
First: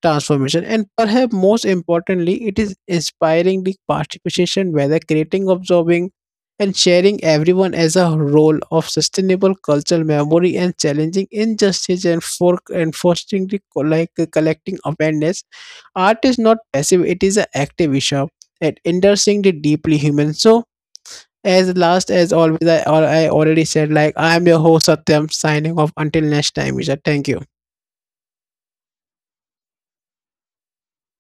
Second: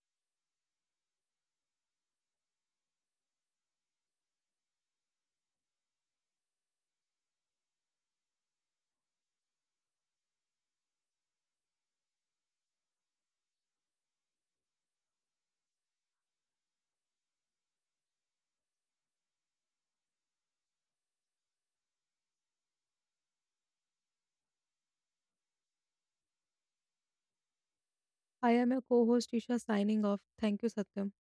B: transformation. And perhaps most importantly, it is inspiring the participation, whether creating, observing, and sharing everyone as a role of sustainable cultural memory and challenging injustice and fostering the like collecting awareness. Art is not passive; it is an active issue and endorsing the deeply human. So as last as always, I already said like I am your host Satyam signing off until next time, Vijay. Thank you.
A: I am your co host Isha signing off. Thank you, Satyam.